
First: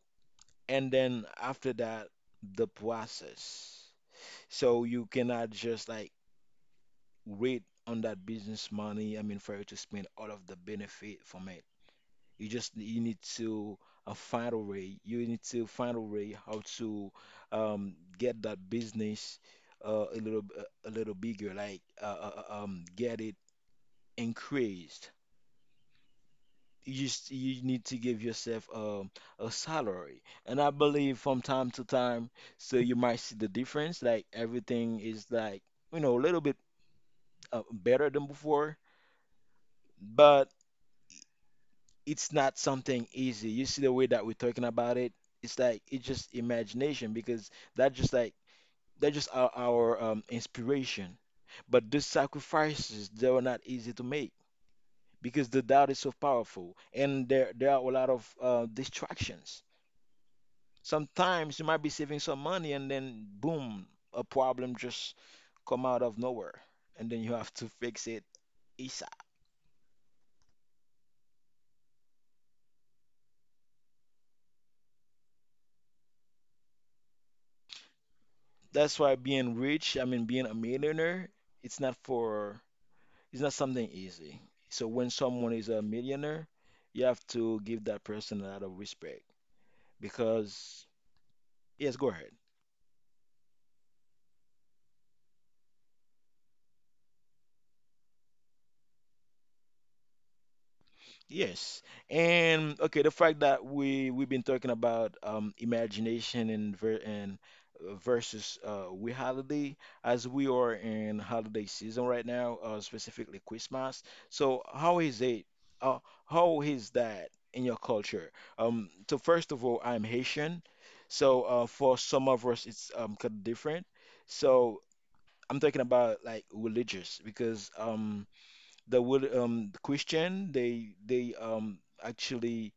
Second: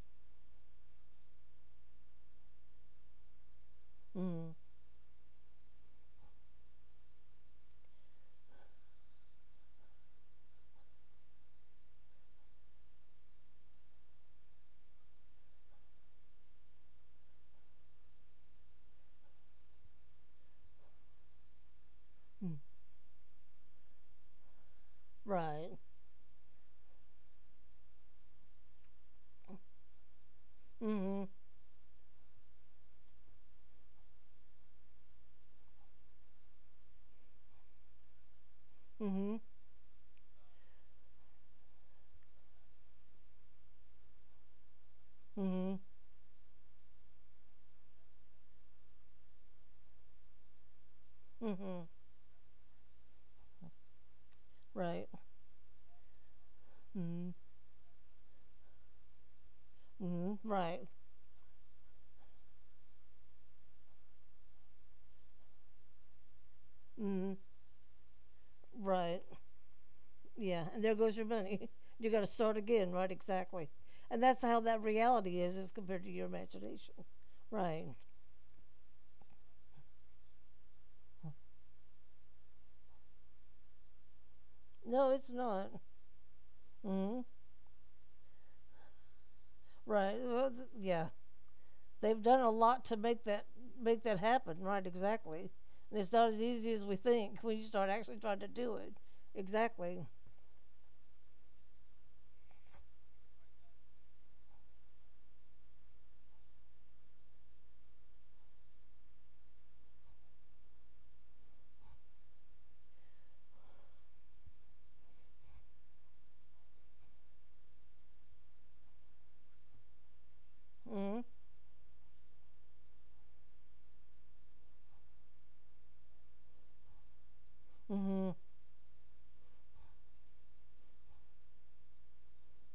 Speaker 1: and then after that the process.
Speaker 2: Mm-hmm.
Speaker 1: So you cannot just like wait on that business money, I mean for you to spend all of the benefit from it. You just, you need to find a way. You need to find a way how to get that business a little bigger, like get it increased.
Speaker 2: Right.
Speaker 1: You just, you need to give yourself a salary, and I
Speaker 2: Mm-hmm.
Speaker 1: believe from time to time, so you might see the difference. Like everything is like, you know, a little bit better than before,
Speaker 2: Mm-hmm.
Speaker 1: but it's not something easy. You see the way that we're talking about it, it's
Speaker 2: Mm-hmm.
Speaker 1: like it's just imagination because that just like that's just our inspiration.
Speaker 2: Mm-hmm.
Speaker 1: But these sacrifices, they were not easy to make,
Speaker 2: Right.
Speaker 1: because the doubt is so powerful and
Speaker 2: Mm-hmm.
Speaker 1: there are a lot of distractions.
Speaker 2: Mm-hmm. Right.
Speaker 1: Sometimes you might be saving some money and then boom, a problem just come out of nowhere, and then you
Speaker 2: Mm-hmm.
Speaker 1: have to fix it ASAP.
Speaker 2: Right. Yeah. And there goes your money. <laughs> You got to start again. Right. Exactly. And that's how that reality is, as compared to your imagination. Right.
Speaker 1: That's why being rich, I mean being a millionaire, it's not for, it's not something easy. So
Speaker 2: No,
Speaker 1: when
Speaker 2: it's
Speaker 1: someone
Speaker 2: not.
Speaker 1: is a millionaire, you
Speaker 2: Mm-hmm.
Speaker 1: have to give that person a lot of respect
Speaker 2: Right. Well, th-
Speaker 1: because,
Speaker 2: yeah.
Speaker 1: yes, go
Speaker 2: They've
Speaker 1: ahead.
Speaker 2: done a lot to make that, make that happen. Right, exactly. And it's not as easy as we think when you start actually trying to do it. Exactly.
Speaker 1: Yes. And okay, the fact that we, we've been talking about imagination and versus we holiday, as we are in holiday season right now, specifically Christmas. So how is it, uh how is that in your culture? Um, so first of all, I'm Haitian.
Speaker 2: Mm-hmm.
Speaker 1: So for some of us it's kind of different. So I'm talking about like religious, because
Speaker 2: Mm-hmm.
Speaker 1: the will the Christian, they actually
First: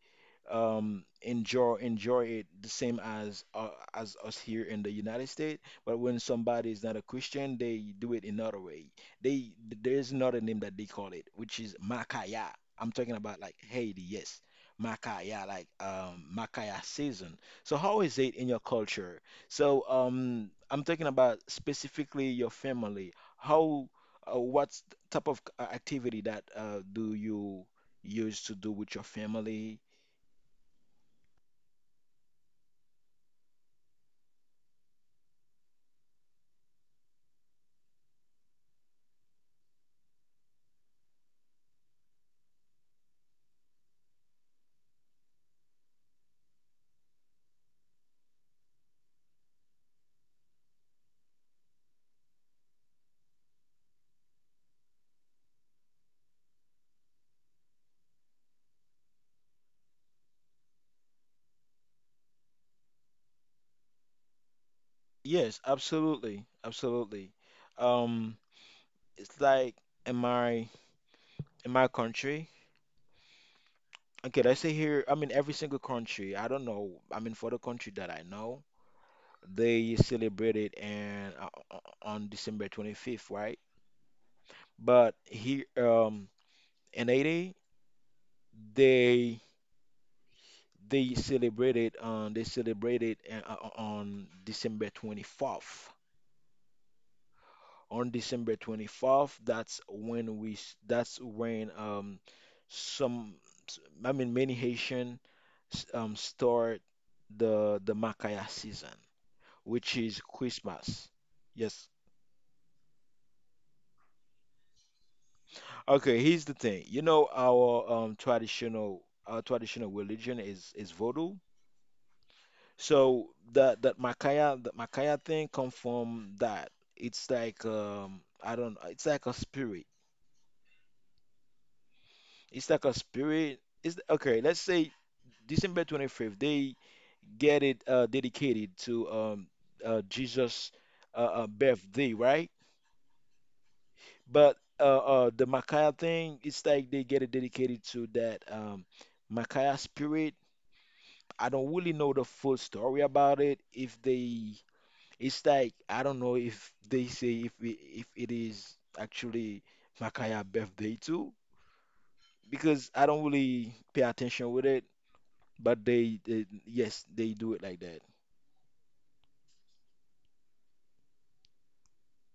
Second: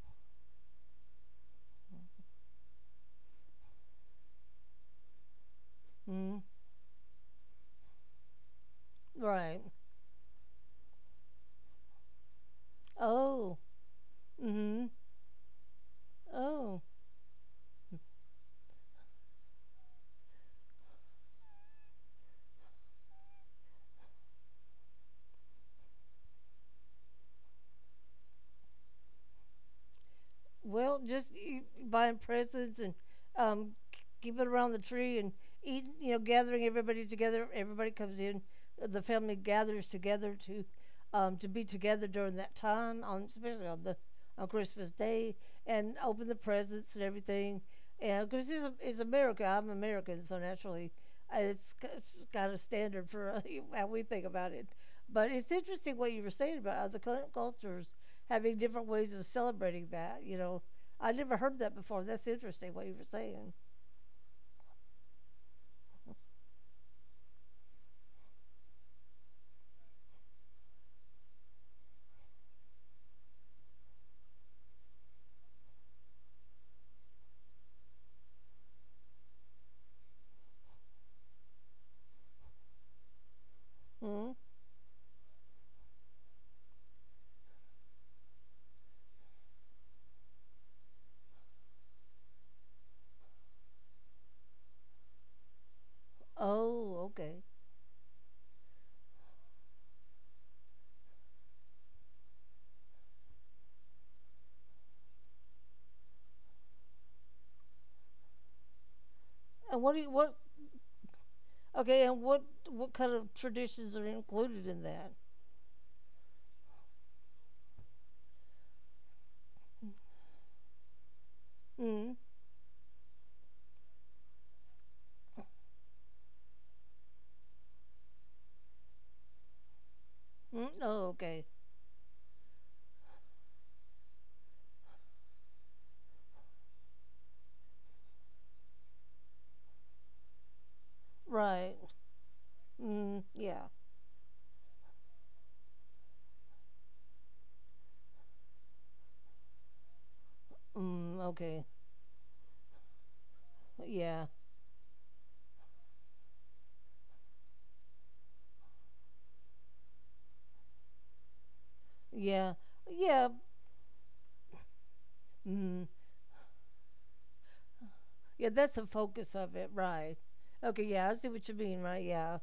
Speaker 1: enjoy it the same as us here in the United States. But when
Speaker 2: Mm-hmm.
Speaker 1: somebody is not a Christian, they do it another way. They,
Speaker 2: Right.
Speaker 1: there's another name that they call it, which is Makaya. I'm talking about like
Speaker 2: Oh.
Speaker 1: Haiti, yes.
Speaker 2: Mm-hmm.
Speaker 1: Makaya, like, Makaya
Speaker 2: Oh.
Speaker 1: season. So how is it in your culture? So, I'm talking about specifically your family. How, what's the type of activity that do you use to do with your family?
Speaker 2: Well, just you, buying presents and k- keeping around the tree and eating, you know, gathering everybody together. Everybody comes in. The family gathers together to be together during that time, on, especially on the on Christmas Day, and open the presents and everything. And because it's America, I'm American, so naturally it's c- it's got a standard for <laughs> how we think about it. But it's interesting what you were saying about other cultures having different ways of celebrating that. You know, I never heard that before. That's interesting what you were saying.
Speaker 1: Yes, absolutely, absolutely. Um, it's like in my, in my country. Okay, let's say here. I mean, every single country. I don't know. I mean, for the country that I know, they celebrate it and on December 25th, right?
Speaker 2: Hmm.
Speaker 1: But here, in Haiti, they, they celebrated on December 24th.
Speaker 2: Oh, okay.
Speaker 1: On December 24th, that's when that's when some s- I mean many Haitian start the Makaya season,
Speaker 2: And
Speaker 1: which
Speaker 2: what do you
Speaker 1: is
Speaker 2: what?
Speaker 1: Christmas. Yes.
Speaker 2: Okay, and what kind of traditions are included in that?
Speaker 1: Okay, here's the thing. You know, our traditional, our traditional religion is Vodou.
Speaker 2: Mm.
Speaker 1: So that Makaya, that Makaya thing come from that. It's like, um, I don't know. It's like a spirit.
Speaker 2: Hmm. Oh, okay.
Speaker 1: It's like a spirit. It's, okay, let's say December 25th. They get it dedicated to Jesus
Speaker 2: Right.
Speaker 1: birthday, right?
Speaker 2: Mm, yeah.
Speaker 1: But the Makaya thing, it's like they get it dedicated to that Makaya spirit.
Speaker 2: Mm,
Speaker 1: I
Speaker 2: okay.
Speaker 1: don't really know the full story about it. If
Speaker 2: Yeah.
Speaker 1: they, it's like I don't know if they say if it is actually Makaya birthday too,
Speaker 2: Yeah.
Speaker 1: because I
Speaker 2: Yeah.
Speaker 1: don't really pay attention with it.
Speaker 2: Mm,
Speaker 1: But they, yes, they do it like that.
Speaker 2: yeah, that's the focus of it, right? Okay, yeah, I see what you mean, right? Yeah.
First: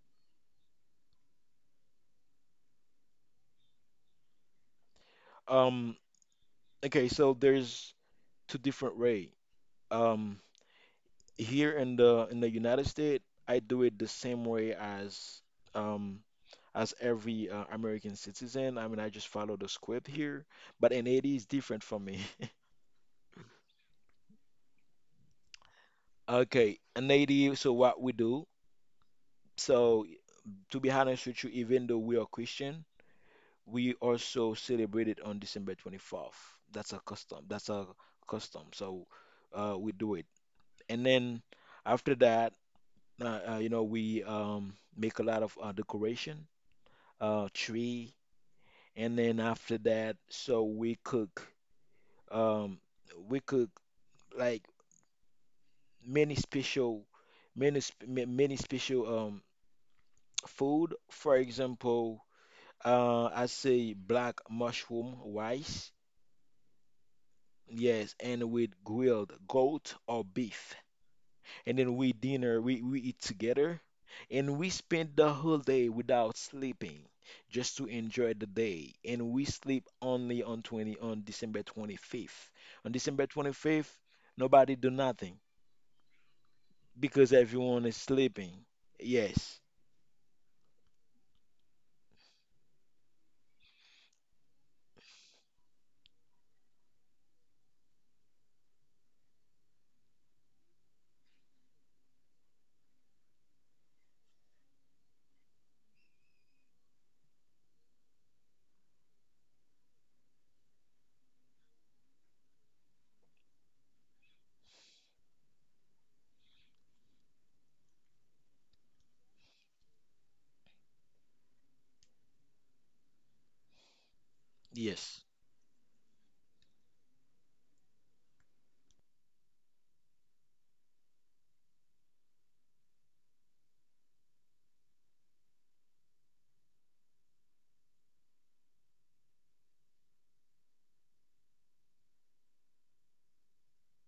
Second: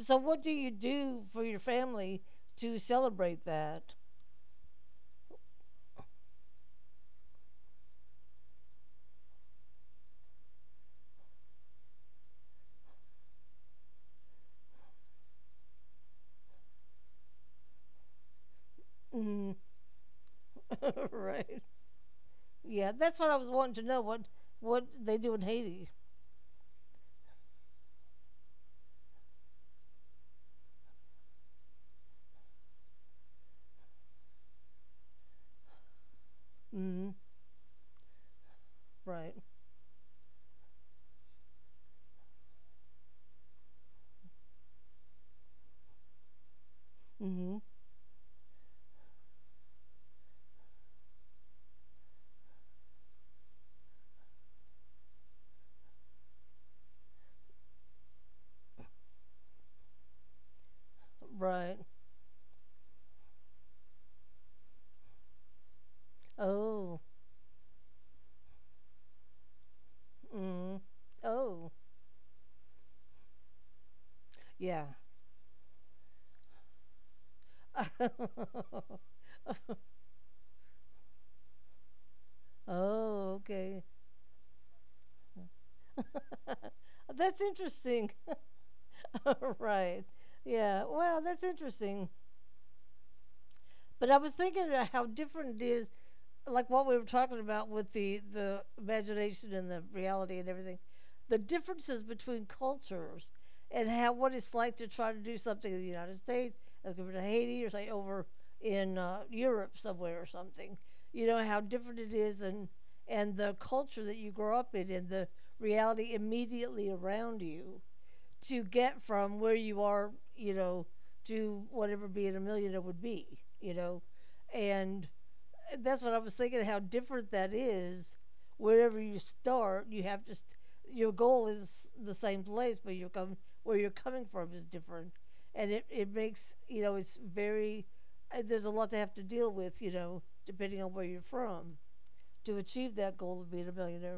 Speaker 2: So what do you do for your family to celebrate that?
Speaker 1: Um, okay, so there's two different way. Um, here in the, in the United States, I do it the same way um as every American citizen. I mean, I just
Speaker 2: Mm.
Speaker 1: follow the script here, but in
Speaker 2: <laughs>
Speaker 1: Haiti is
Speaker 2: Right.
Speaker 1: different for me. <laughs>
Speaker 2: Yeah, that's what I was wanting to know what they do in Haiti.
Speaker 1: Okay, in Haiti, so what we do? So, to be honest with you, even though we are Christian, we also celebrate it on December 24th. That's a
Speaker 2: Mm,
Speaker 1: custom. That's a custom. So,
Speaker 2: right.
Speaker 1: we do it. And then after that, you know, we make a lot of decoration,
Speaker 2: Mhm.
Speaker 1: tree. And then after that, so um, we cook like many special, many special food. For
Speaker 2: Right.
Speaker 1: example, I say black mushroom rice.
Speaker 2: Oh.
Speaker 1: Yes, and with grilled goat or beef.
Speaker 2: Mm. Oh.
Speaker 1: And then we dinner, we eat together, and we
Speaker 2: Yeah.
Speaker 1: spend the whole day without sleeping, just to enjoy the
Speaker 2: <laughs>
Speaker 1: day. And we sleep only on 20 on December 25th. On December
Speaker 2: Oh, okay.
Speaker 1: 25th, nobody do nothing
Speaker 2: <laughs> That's
Speaker 1: because everyone is
Speaker 2: interesting.
Speaker 1: sleeping.
Speaker 2: <laughs>
Speaker 1: Yes,
Speaker 2: Right. Yeah. Well, that's interesting. But I was thinking about how different it is, like what we were talking about with the imagination and the reality and everything, the differences between cultures and how what it's like to try to do something in the United States as compared to Haiti or say over in Europe somewhere or something. You know how different it is and the culture that you grow up in and the reality immediately around you to get from where you are, you know, to whatever being a millionaire would be. And
Speaker 1: yes.
Speaker 2: that's what I was thinking, how different that is. Wherever you start, you have to, your goal is the same place, but you're coming, where you're coming from is different. And it makes, it's very, there's a lot to have to deal with, you know, depending on where you're from to achieve that goal of being a millionaire.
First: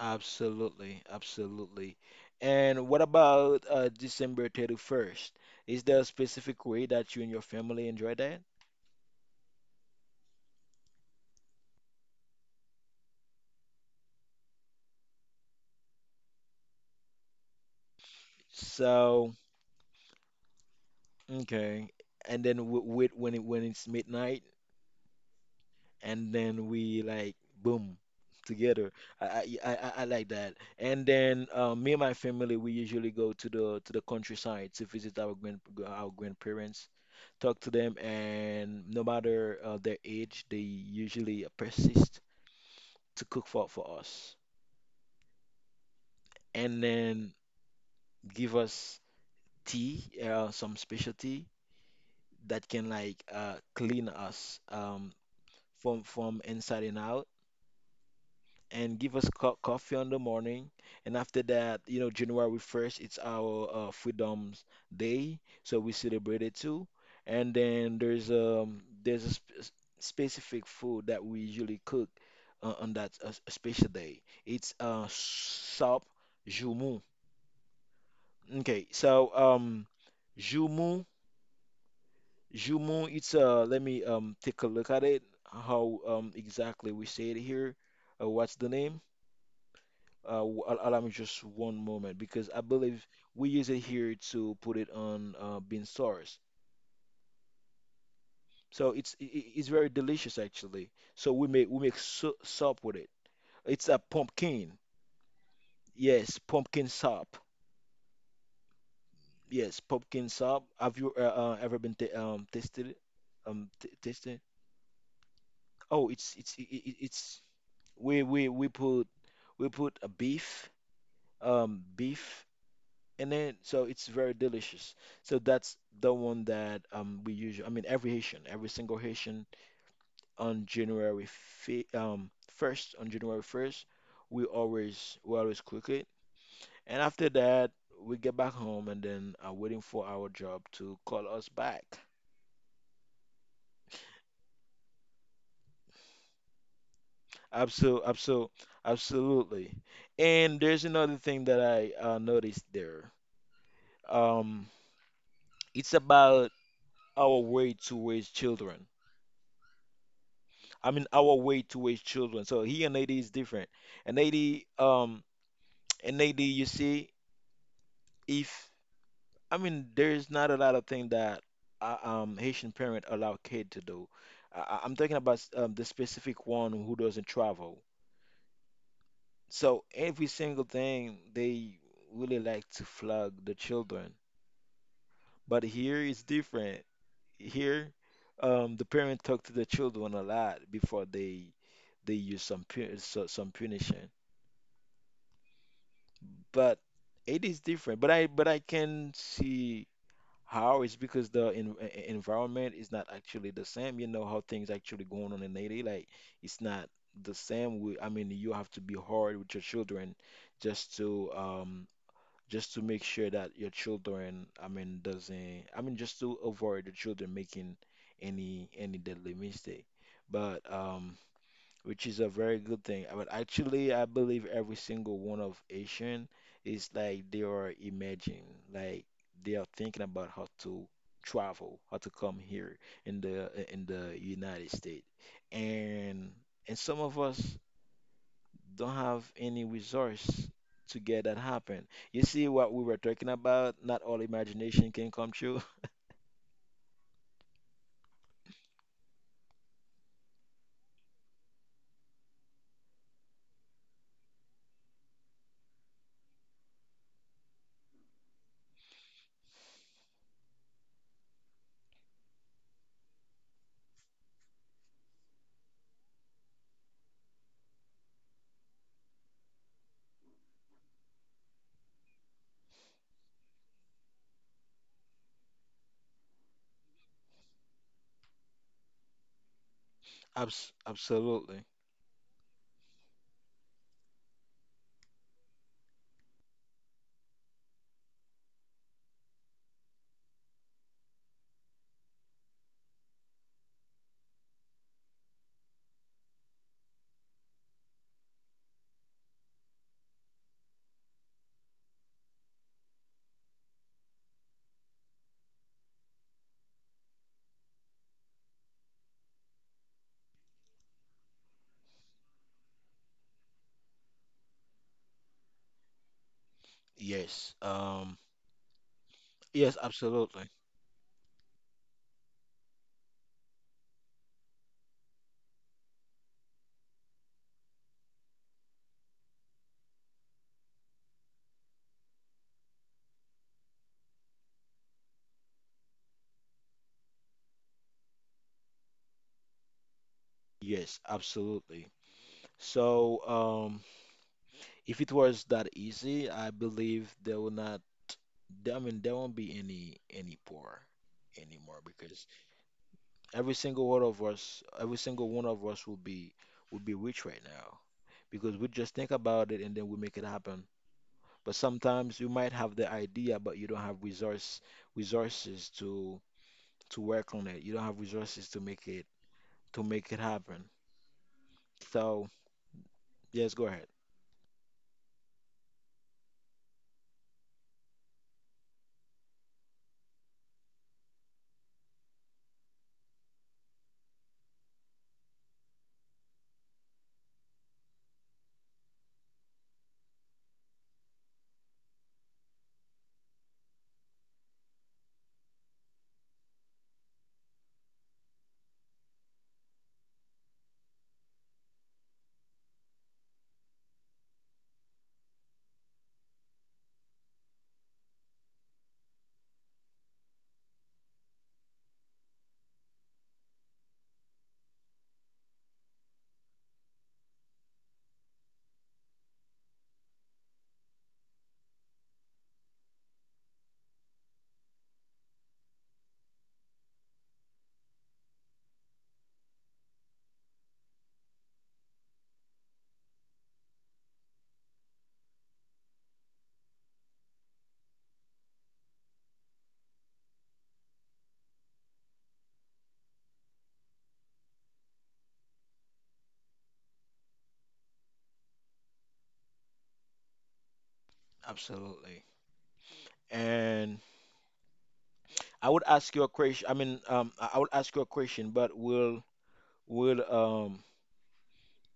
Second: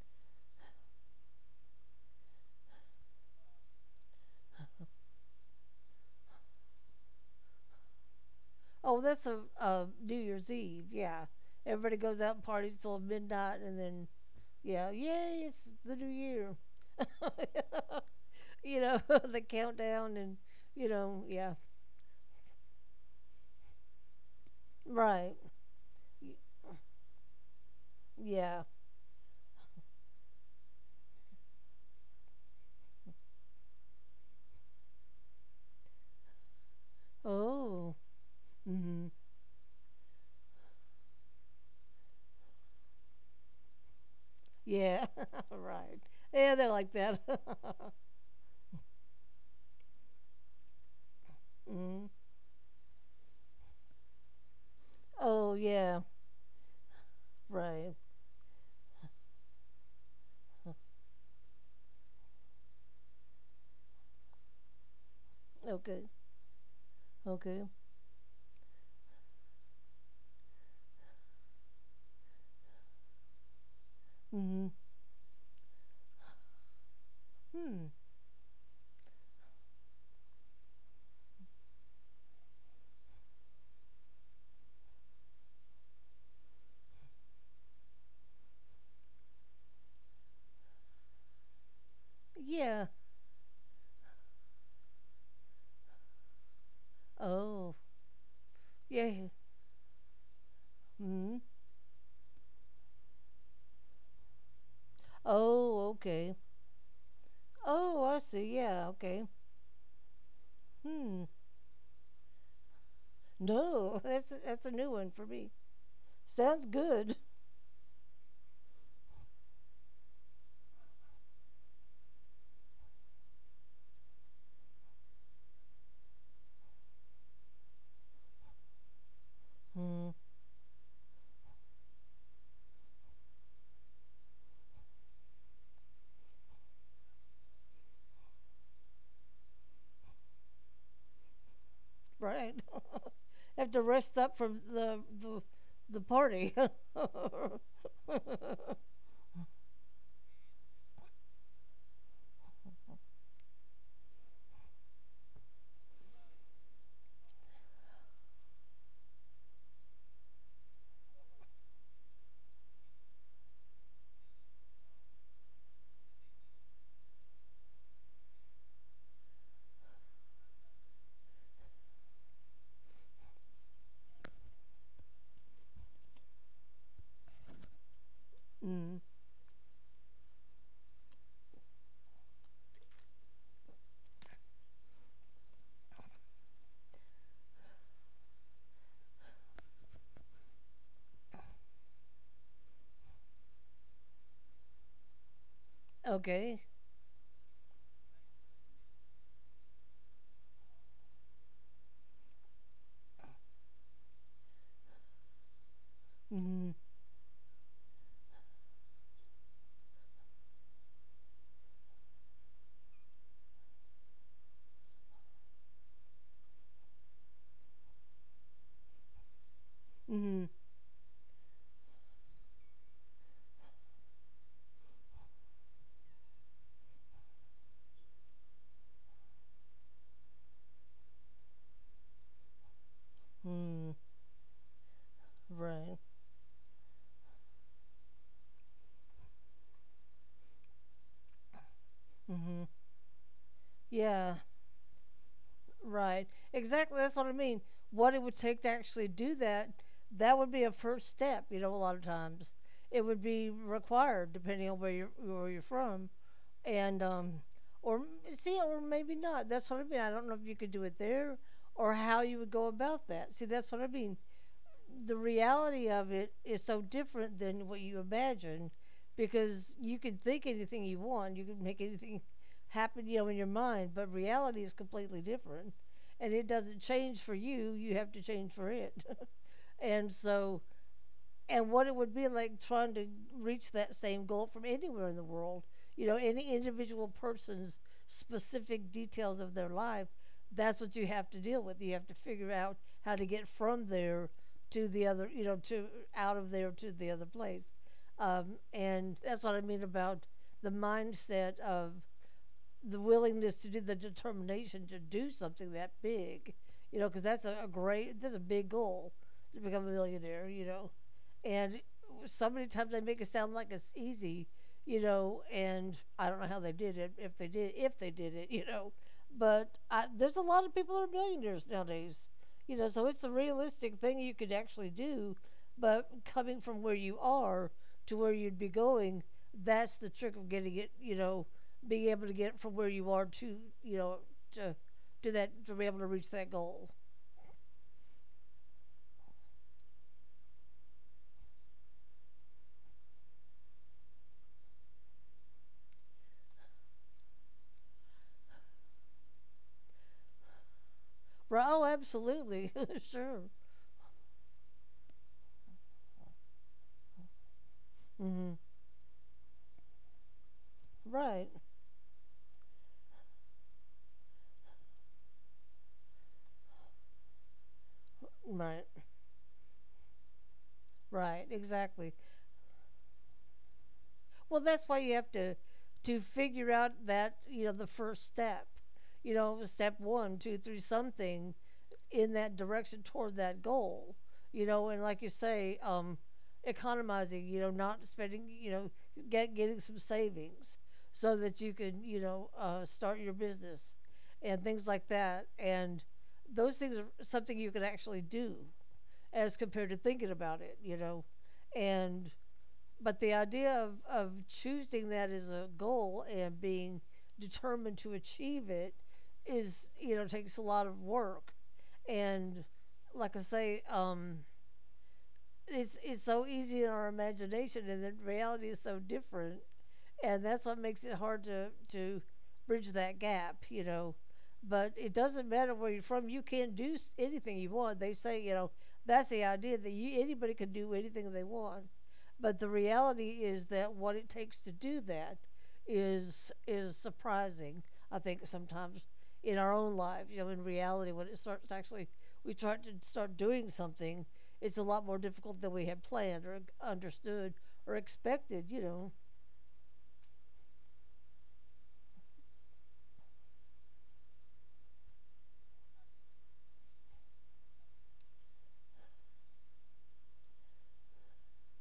Speaker 1: Absolutely, absolutely. And what about December 31st? Is there a specific way that you and your family enjoy that?
Speaker 2: Oh, that's a New Year's Eve. Yeah, everybody goes out and parties till midnight, and then yeah, yay, it's the new year. <laughs> <laughs>
Speaker 1: So,
Speaker 2: The countdown, and you know yeah,
Speaker 1: okay. And then w wait when it's midnight,
Speaker 2: right,
Speaker 1: and
Speaker 2: Y-
Speaker 1: then we like boom
Speaker 2: yeah.
Speaker 1: together. I like that. And then me and my family we usually go to the countryside to visit our grandparents, talk to them,
Speaker 2: Oh,
Speaker 1: and no
Speaker 2: mm-hmm.
Speaker 1: matter their age, they usually persist to cook for us
Speaker 2: Yeah, <laughs> right. Yeah, they're
Speaker 1: and
Speaker 2: like that.
Speaker 1: then
Speaker 2: <laughs>
Speaker 1: give us tea, some specialty
Speaker 2: Mm.
Speaker 1: that can like clean us
Speaker 2: Oh
Speaker 1: from
Speaker 2: yeah,
Speaker 1: from inside and out,
Speaker 2: right.
Speaker 1: and give us co coffee on the morning. And after that, January 1st, it's our Freedom's Day, so we
Speaker 2: Okay,
Speaker 1: celebrate it too. And
Speaker 2: okay.
Speaker 1: then there's a sp specific food that we usually cook on that special day. It's
Speaker 2: Mm-hmm.
Speaker 1: sop jumu.
Speaker 2: Hmm.
Speaker 1: Okay, so, Jumu, Jumu, it's let me take a look at it. How exactly we say it here? What's the name? Allow me just one moment because I
Speaker 2: Yeah.
Speaker 1: believe we use it here to put it on bean sauce.
Speaker 2: Oh
Speaker 1: So it's i-
Speaker 2: yeah.
Speaker 1: i- it's very delicious actually. So
Speaker 2: Mm-hmm.
Speaker 1: we make soup with it. It's a pumpkin.
Speaker 2: Oh,
Speaker 1: Yes,
Speaker 2: okay.
Speaker 1: pumpkin soup.
Speaker 2: Oh, I see. Yeah, okay.
Speaker 1: Yes, pumpkin soup. Have you
Speaker 2: Hmm.
Speaker 1: ever been t tasted it? T
Speaker 2: No, <laughs>
Speaker 1: tasted?
Speaker 2: that's a new one for me.
Speaker 1: Oh, it's
Speaker 2: Sounds
Speaker 1: I-
Speaker 2: good.
Speaker 1: it's we we we put we put a beef in it, so it's very delicious. So that's the one that we usually I mean every Haitian, every single Haitian
Speaker 2: Hmm.
Speaker 1: on January first, we always cook it, and after that we get back home and then are waiting for our job to call us back.
Speaker 2: Right. <laughs> Have to rest up from the party. <laughs>
Speaker 1: Absolutely, absolutely, absolutely. And there's another thing that I noticed there. Um, it's about our way to raise children. I mean, our way to raise children. So here and Haiti is different. And Haiti, um, in Haiti, you see, if I mean, there's not a lot of things that Haitian parent allow kid to do. I'm talking about the specific one who doesn't travel.
Speaker 2: Mm.
Speaker 1: So every single thing they really like to flog the children. But here it's different. Here, the parent talk to the children a lot before they use some punishing.
Speaker 2: Okay.
Speaker 1: But it is different. But I can see how it's because the environment is not actually the same. You know how things actually going on in Haiti. Like it's
Speaker 2: Hmm.
Speaker 1: not the same. I mean, you have to be hard with your children just to um just to make sure that your children, I mean, doesn't, I mean, just to avoid the children making any deadly mistake. But
Speaker 2: Hmm.
Speaker 1: which is a very good thing. But actually, I believe every single one of Asian is like they are imagining, like they are thinking about how to travel, how to come here in the in
Speaker 2: Hmm.
Speaker 1: the United States,
Speaker 2: Right.
Speaker 1: and and some of us don't have any resource to get that happen. You see what
Speaker 2: Hmm.
Speaker 1: we were talking about? Not all
Speaker 2: Yeah.
Speaker 1: imagination can come true.
Speaker 2: Right. Exactly. That's what I mean. What it would take to actually do that. That would be a first step. You know, a lot of times it would be required depending on where you're from and or see, or maybe not. That's what I mean. I don't know if you could do it there or how you would go about that. See, that's what I mean. The reality of it is so different than what you imagine because you can think anything you want, you can make anything <laughs> happen, you know, in your mind, but reality is completely different. And it doesn't change for you, you have to change for it. <laughs> And
Speaker 1: <laughs> Abs
Speaker 2: so
Speaker 1: absolutely.
Speaker 2: and what it would be like trying to reach that same goal from anywhere in the world. You know, any individual person's specific details of their life, that's what you have to deal with. You have to figure out how to get from there to the other, you know, to out of there to the other place. And that's what I mean about the mindset of the willingness to do the determination to do something that big, you know, because that's a great, that's a big goal to become a millionaire, you know. And so many times they make it sound like it's easy, you know, and I don't know how they did it,
Speaker 1: Yes.
Speaker 2: if they
Speaker 1: Um,
Speaker 2: did it, <laughs> you know. But
Speaker 1: yes,
Speaker 2: I, there's a
Speaker 1: absolutely.
Speaker 2: lot of people that are millionaires nowadays, you know, so it's a realistic thing you could actually do, but coming from where you are to where you'd be going, that's the trick of getting it, you know, being able to get it from where you are to, you know, to do that, to be able to reach that goal.
Speaker 1: Yes, absolutely. So, um, if it was that easy, I believe there will not, I mean, there won't be any poor
Speaker 2: Right. Oh,
Speaker 1: anymore because
Speaker 2: absolutely. <laughs> Sure.
Speaker 1: every single one of us, every single one of us will be rich right now
Speaker 2: Hmm.
Speaker 1: because we just think about it and then we make it happen.
Speaker 2: Right.
Speaker 1: But sometimes you might have the idea, but you don't have resources to work on it. You don't have resources to
Speaker 2: Right.
Speaker 1: make it to make it happen.
Speaker 2: Right. Exactly.
Speaker 1: So yes, go ahead.
Speaker 2: Well, that's why you have to figure out that you know the first step, you know, step one, two, three, something in that direction toward that goal, you know, and like you say, economizing, you know, not spending, you know, getting some savings so that you can, you know, start your business and things like that, and those things are something you can actually do as compared to thinking about it, you know, and but the idea of, choosing that as a goal and being determined to achieve it is, you know, takes a lot of work. And like I say, it's so easy in our imagination, and then reality is so different and that's what makes it hard to bridge that gap, you know. But it doesn't matter where you're from; you can do anything you want. They say, you know, that's the idea that you anybody can do anything they want, but the reality is that what it takes to do that is surprising. I think sometimes in our own lives, you know, in reality, when it starts actually we try to start doing something, it's a lot more difficult than we had planned or understood or expected, you know.
Speaker 1: Absolutely. And I would ask you a question. I mean, I would ask you a question, but we'll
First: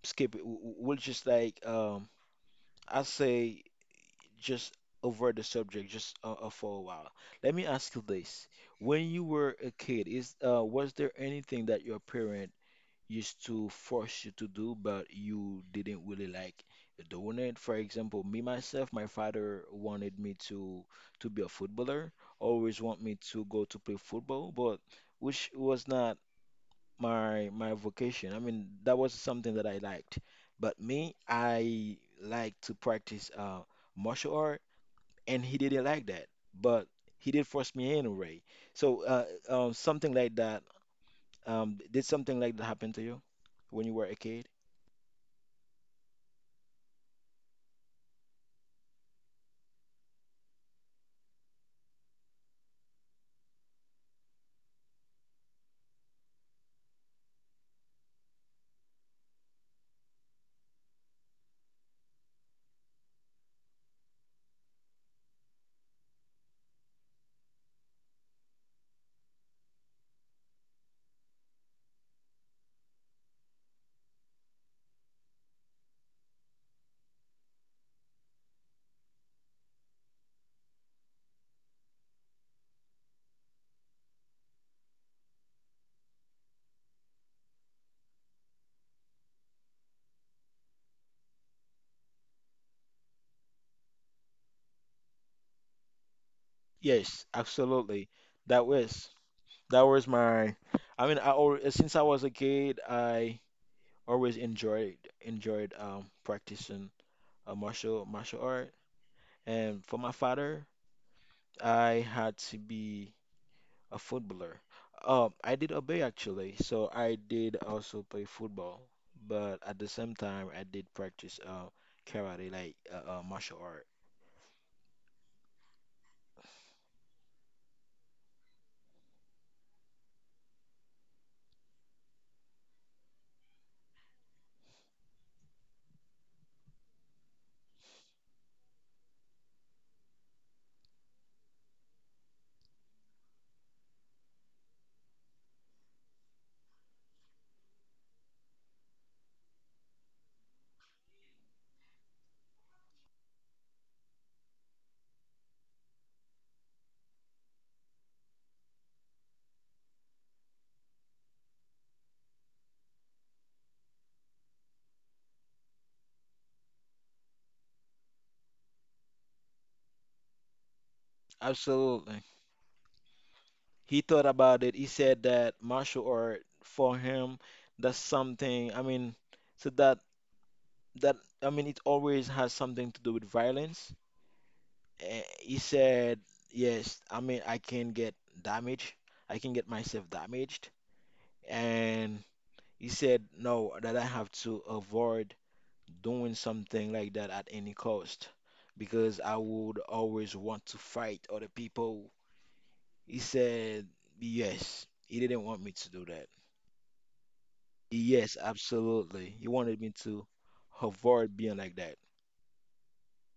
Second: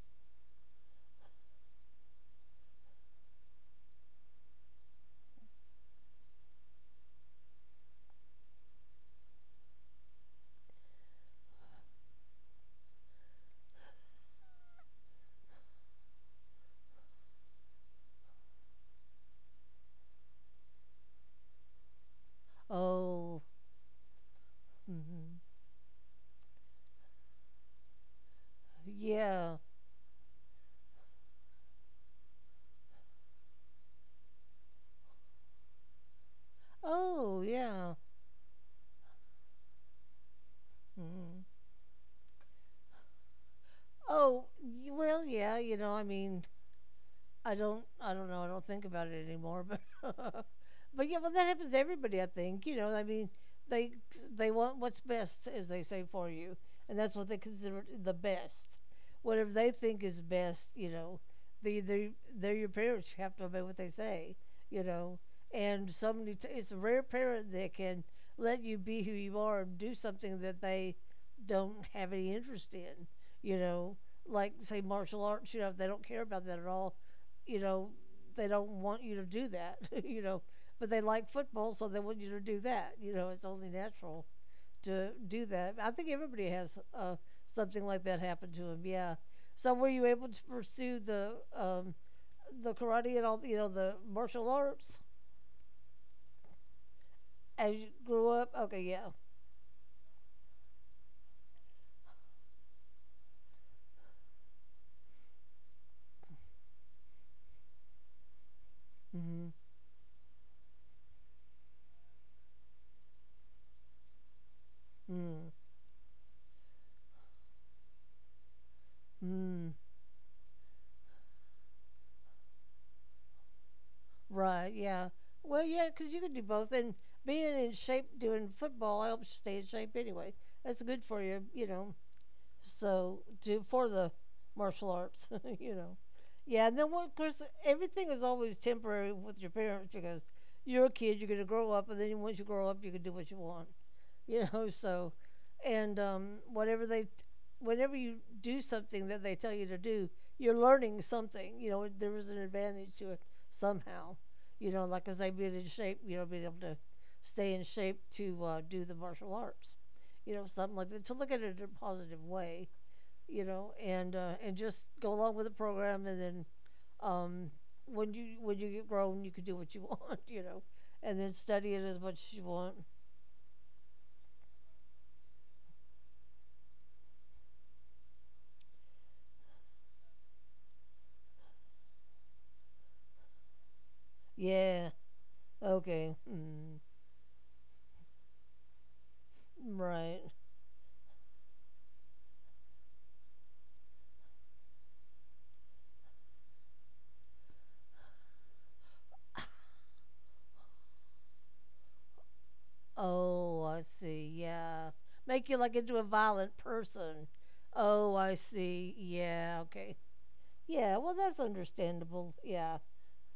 Speaker 1: skip it. We'll just like I say just over the subject just for a while. Let me ask you this: When you were a kid, is was there anything that your parent used to force you to do, but you didn't really like doing it. For example, me myself, my father wanted me to be a footballer, always want me
Speaker 2: Oh,
Speaker 1: to go to play football, but
Speaker 2: hmm.
Speaker 1: which was not my vocation. I mean, that was something
Speaker 2: Yeah.
Speaker 1: that I liked. But me, I like to practice martial art, and he didn't like that, but
Speaker 2: Oh,
Speaker 1: he did force
Speaker 2: yeah.
Speaker 1: me anyway. So something like that
Speaker 2: Mm.
Speaker 1: did something like that happen to you when you were a
Speaker 2: Oh,
Speaker 1: kid?
Speaker 2: well, yeah, you know, I mean, I don't know I don't think about it anymore, but <laughs> but yeah, well, that happens to everybody, I think, you know. I mean, they want what's best, as they say, for you, and that's what they consider the best, whatever they think is best, you know. they they they're your parents, you have to obey what they say, you know. And somebody it's a rare parent that can let you be who you are and do something that they don't have any interest in, you know, like say martial arts. You know, if they don't care about that at all, you know, they don't want you to do that, <laughs> you know, but they like football, so they want you to do that. You know, it's only natural to do that. I think everybody has something like that happen to them. Yeah. So were you able to pursue the karate and all, you know, the martial arts
Speaker 1: Yes,
Speaker 2: as you
Speaker 1: absolutely.
Speaker 2: grew up?
Speaker 1: That
Speaker 2: Okay, yeah.
Speaker 1: was that was my. I mean, I always, since I was a kid, I always enjoyed practicing a martial art.
Speaker 2: Mm-hmm.
Speaker 1: And for my father, I had to be a footballer. Um,
Speaker 2: Mm.
Speaker 1: I did obey actually, so I did also play football, but
Speaker 2: Mm.
Speaker 1: at the same time, I did practice karate, like martial art.
Speaker 2: Right. Yeah. Well, yeah, because you can do both, and being in shape doing football helps you stay in shape anyway. That's good for you, you know. So do for the martial arts, <laughs> you know. Yeah, and then what? Of course, everything is always temporary with your parents because you're a kid. You're going to grow up, and then once you grow up, you can do what you want, <laughs> you know. So, and whatever they, whenever you do something that they tell you to do, you're learning something. You know, there is an advantage to it somehow. You know, like I say, being in shape, you know, being able to stay in shape to do the martial arts. You know, something like that. To look at it in a positive way, you know, and just go along with the program, and then um, when you get grown, you can do what you want, <laughs> you know, and then study it as much
Speaker 1: Absolutely.
Speaker 2: as you want.
Speaker 1: He thought about it. He said that martial art for him, that's something. I mean, so that that I mean, it always has something to do with violence.
Speaker 2: Yeah.
Speaker 1: He
Speaker 2: Okay.
Speaker 1: said,
Speaker 2: Mm,
Speaker 1: yes. I mean, I can get damaged. I can get myself
Speaker 2: right.
Speaker 1: damaged. And he said, no, that I have to avoid doing something like that at any cost because I would always want to fight other people. He
Speaker 2: Oh, I
Speaker 1: said,
Speaker 2: see.
Speaker 1: yes.
Speaker 2: Yeah.
Speaker 1: He didn't
Speaker 2: Make you
Speaker 1: want me
Speaker 2: like
Speaker 1: to
Speaker 2: into a
Speaker 1: do that.
Speaker 2: violent person. Oh, I
Speaker 1: Yes,
Speaker 2: see.
Speaker 1: absolutely. You
Speaker 2: Yeah.
Speaker 1: wanted me
Speaker 2: Okay.
Speaker 1: to
Speaker 2: Yeah. Well,
Speaker 1: avoid
Speaker 2: that's
Speaker 1: being like that.
Speaker 2: understandable. Yeah.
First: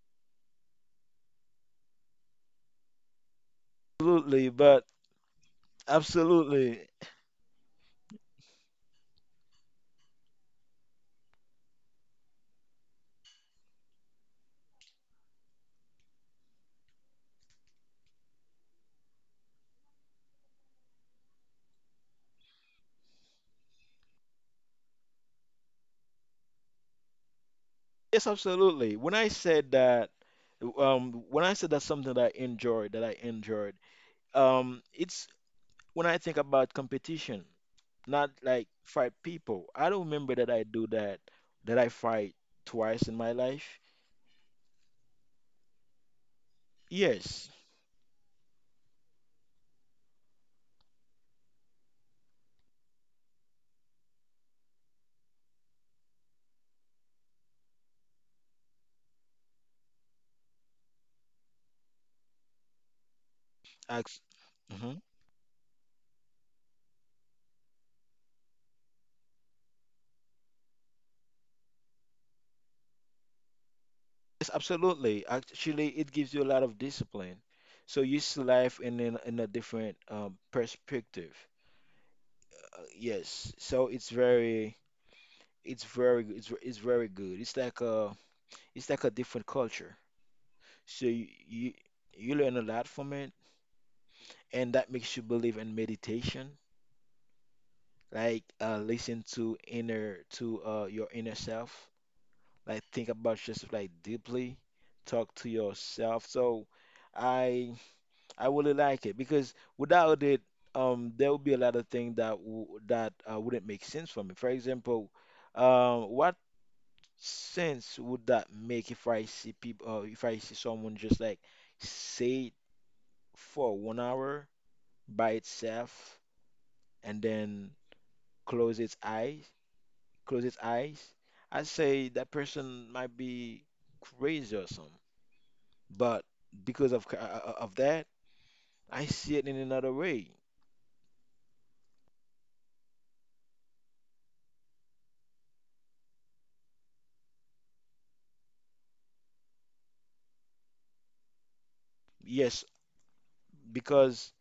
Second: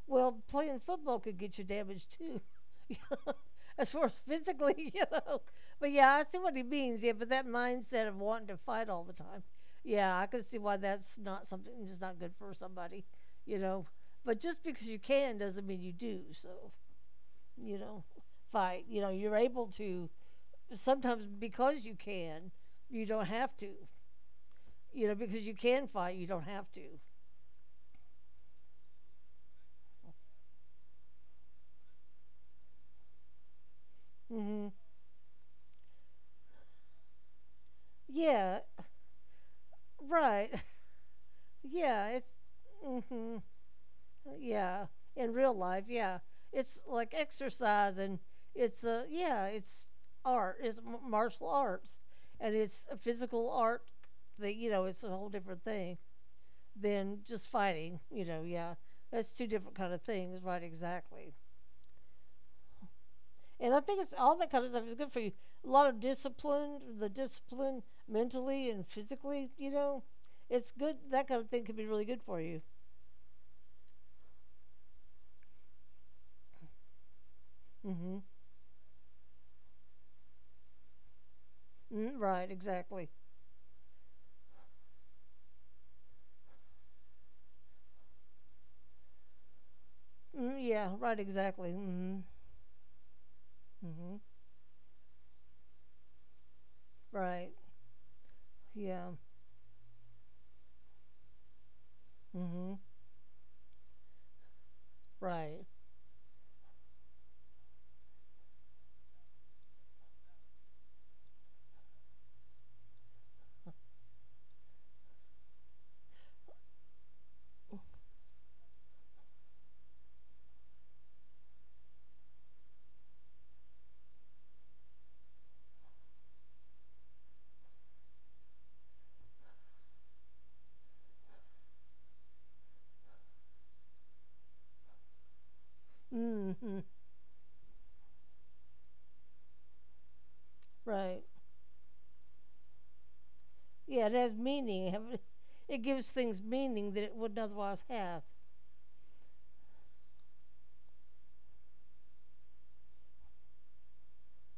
Speaker 2: Well, playing football could get you damaged too, <laughs> you know, as far as
Speaker 1: Absolutely, but
Speaker 2: physically, <laughs> you know. But yeah, I see what he
Speaker 1: absolutely.
Speaker 2: means. Yeah, but that mindset of wanting to fight all the time, yeah, I can see why that's not something that's not good for somebody, you know. But just because you can doesn't mean you do. So you know, fight. You know, you're able to sometimes, because you can, you don't have to. You know, because you can fight, you don't have to.
Speaker 1: Yes, absolutely. When I said that, when I said that something that I enjoyed,
Speaker 2: Hmm.
Speaker 1: it's when I think about competition, not
Speaker 2: Yeah,
Speaker 1: like fight people. I don't
Speaker 2: right.
Speaker 1: remember that
Speaker 2: <laughs>
Speaker 1: I do that, that I
Speaker 2: Yeah, it's.
Speaker 1: fight twice in
Speaker 2: Hmm.
Speaker 1: my life.
Speaker 2: Yeah, in real life, yeah. It's like
Speaker 1: Yes,
Speaker 2: exercise and it's yeah, it's art. It's martial arts, and it's a physical art that, you know, it's a whole different thing than just fighting, you know, yeah. That's two different kind of things, right, exactly. And I think it's
Speaker 1: I,
Speaker 2: all, that kind of stuff is good for you. A lot of discipline, the discipline mentally and physically, you know. It's good, that kind of thing can be really good for you.
Speaker 1: Yes, absolutely. Actually, it gives you a lot of discipline. So
Speaker 2: Mhm.
Speaker 1: you see life in a different perspective.
Speaker 2: Mm, right,
Speaker 1: Uh,
Speaker 2: exactly.
Speaker 1: yes. So it's very good. It's like a different culture.
Speaker 2: Mm, yeah,
Speaker 1: So
Speaker 2: right,
Speaker 1: you,
Speaker 2: exactly.
Speaker 1: you
Speaker 2: Mm-hmm.
Speaker 1: you learn a lot from it,
Speaker 2: Mm-hmm.
Speaker 1: and that makes you believe in meditation.
Speaker 2: Right.
Speaker 1: Like
Speaker 2: Yeah.
Speaker 1: listen to your inner self.
Speaker 2: Mm-hmm.
Speaker 1: Like think about yourself like deeply. Talk to
Speaker 2: Right.
Speaker 1: yourself. So I. I really like it because without it, there would be a lot of things that wouldn't make sense for me. For example, what sense would that make if I see people, if I see someone just like sit for one hour by itself and then close its eyes, close its eyes? I say that person might be crazy or something, but
Speaker 2: Mm-hmm.
Speaker 1: because of that, I see it in another way.
Speaker 2: Right. Yeah, it has meaning. Have It It gives things meaning that it wouldn't otherwise have.
Speaker 1: Yes, because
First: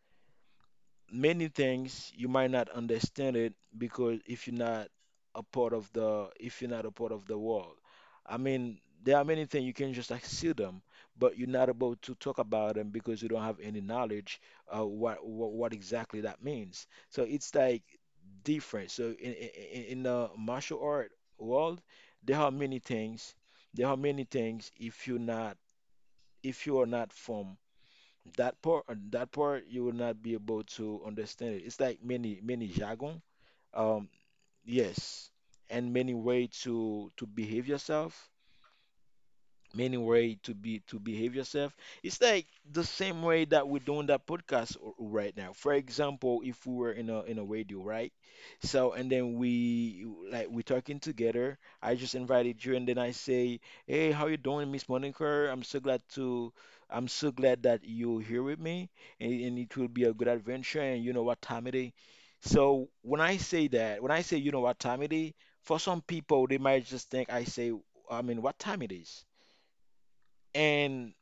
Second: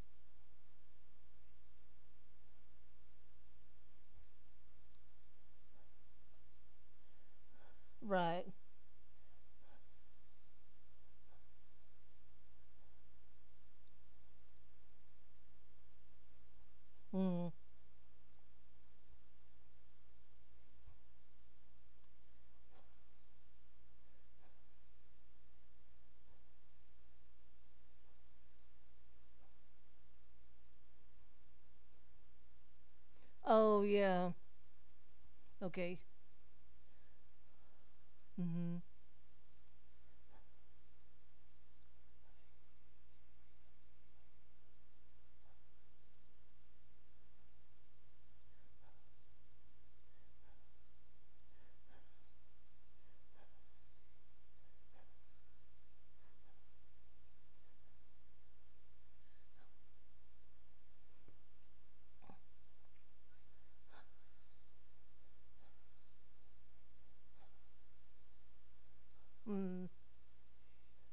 Speaker 1: many things you might not understand it because if you're not a part of the if you're not a part of the world. I
Speaker 2: Right.
Speaker 1: mean there are many things you can just like see them, but you're not about to talk about them because you don't have any knowledge what exactly that means. So it's
Speaker 2: Mm.
Speaker 1: like different. So in the martial art world there are many things there are many things. If you are not from that part you will not be able to understand it. It's like many jargon.
Speaker 2: Oh,
Speaker 1: Um,
Speaker 2: yeah.
Speaker 1: yes, and
Speaker 2: Okay.
Speaker 1: many way to behave yourself
Speaker 2: Mm-hmm.
Speaker 1: many way to be to behave yourself it's like the same way that we're doing that podcast right now. For example, if we were in a radio right. So and then we're talking together. I just invited you and then I say, hey, how you doing, Miss Monica? I'm so glad that you're here with me, and it will be a good adventure. And you know what time it is. So when I say you know what time it is, for some people they might just think I mean what time it is.
Speaker 2: Mm.
Speaker 1: and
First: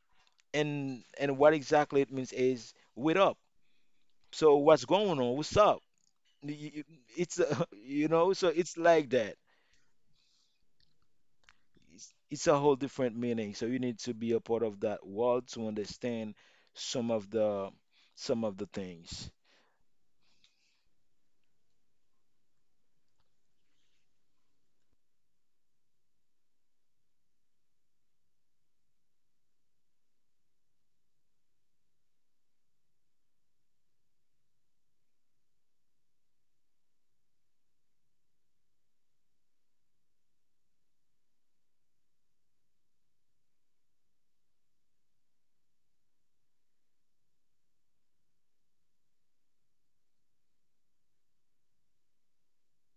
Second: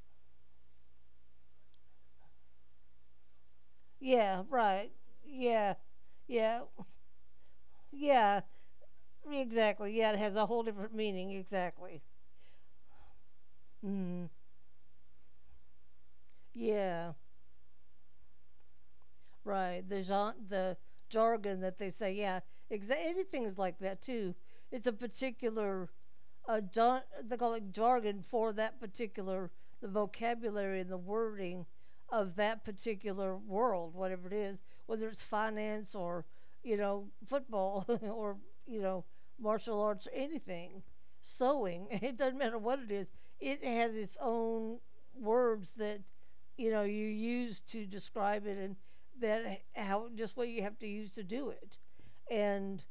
Speaker 1: and and what exactly it means is "What up?"
Speaker 2: Yeah,
Speaker 1: So what's
Speaker 2: right.
Speaker 1: going on? What's up?
Speaker 2: Yeah. Yeah.
Speaker 1: Y- y- <laughs> so
Speaker 2: Yeah.
Speaker 1: it's like that.
Speaker 2: Exactly. Yeah, it has a whole different meaning. Exactly.
Speaker 1: It's a whole different meaning. So you need to be
Speaker 2: Mm.
Speaker 1: a part of that world to understand some
Speaker 2: Yeah.
Speaker 1: of the some of the things.
Speaker 2: Right. The genre, the jargon that they say, yeah, anything's like that too. It's a particular, they call it jargon for that particular, the vocabulary and the wording of that particular world, whatever it is, whether it's finance or, you know, football <laughs> or, you know, martial arts or anything, sewing, <laughs> it doesn't matter what it is, it has its own words that you know you use to describe it and that how just what you have to use to do it and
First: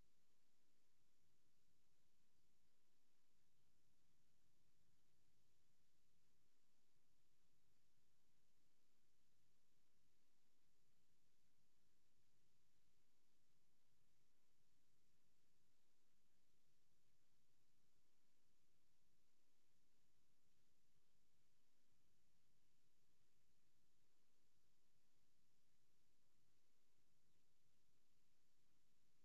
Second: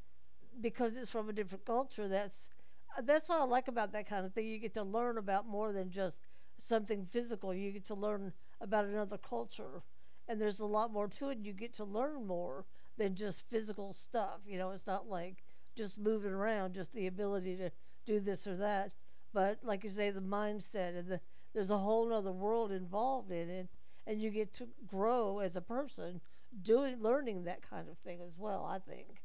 Speaker 2: because it's from a different culture. That's what I like about that kind of thing. You get to learn about more than just something physical. You get to learn about another culture, and there's a lot more to it. You get to learn more than just physical stuff. You know, it's not like just moving around, just the ability to do this or that. But like you say, the mindset and there's a whole other world involved in it, and you get to grow as a person doing learning that kind of thing as well, I think.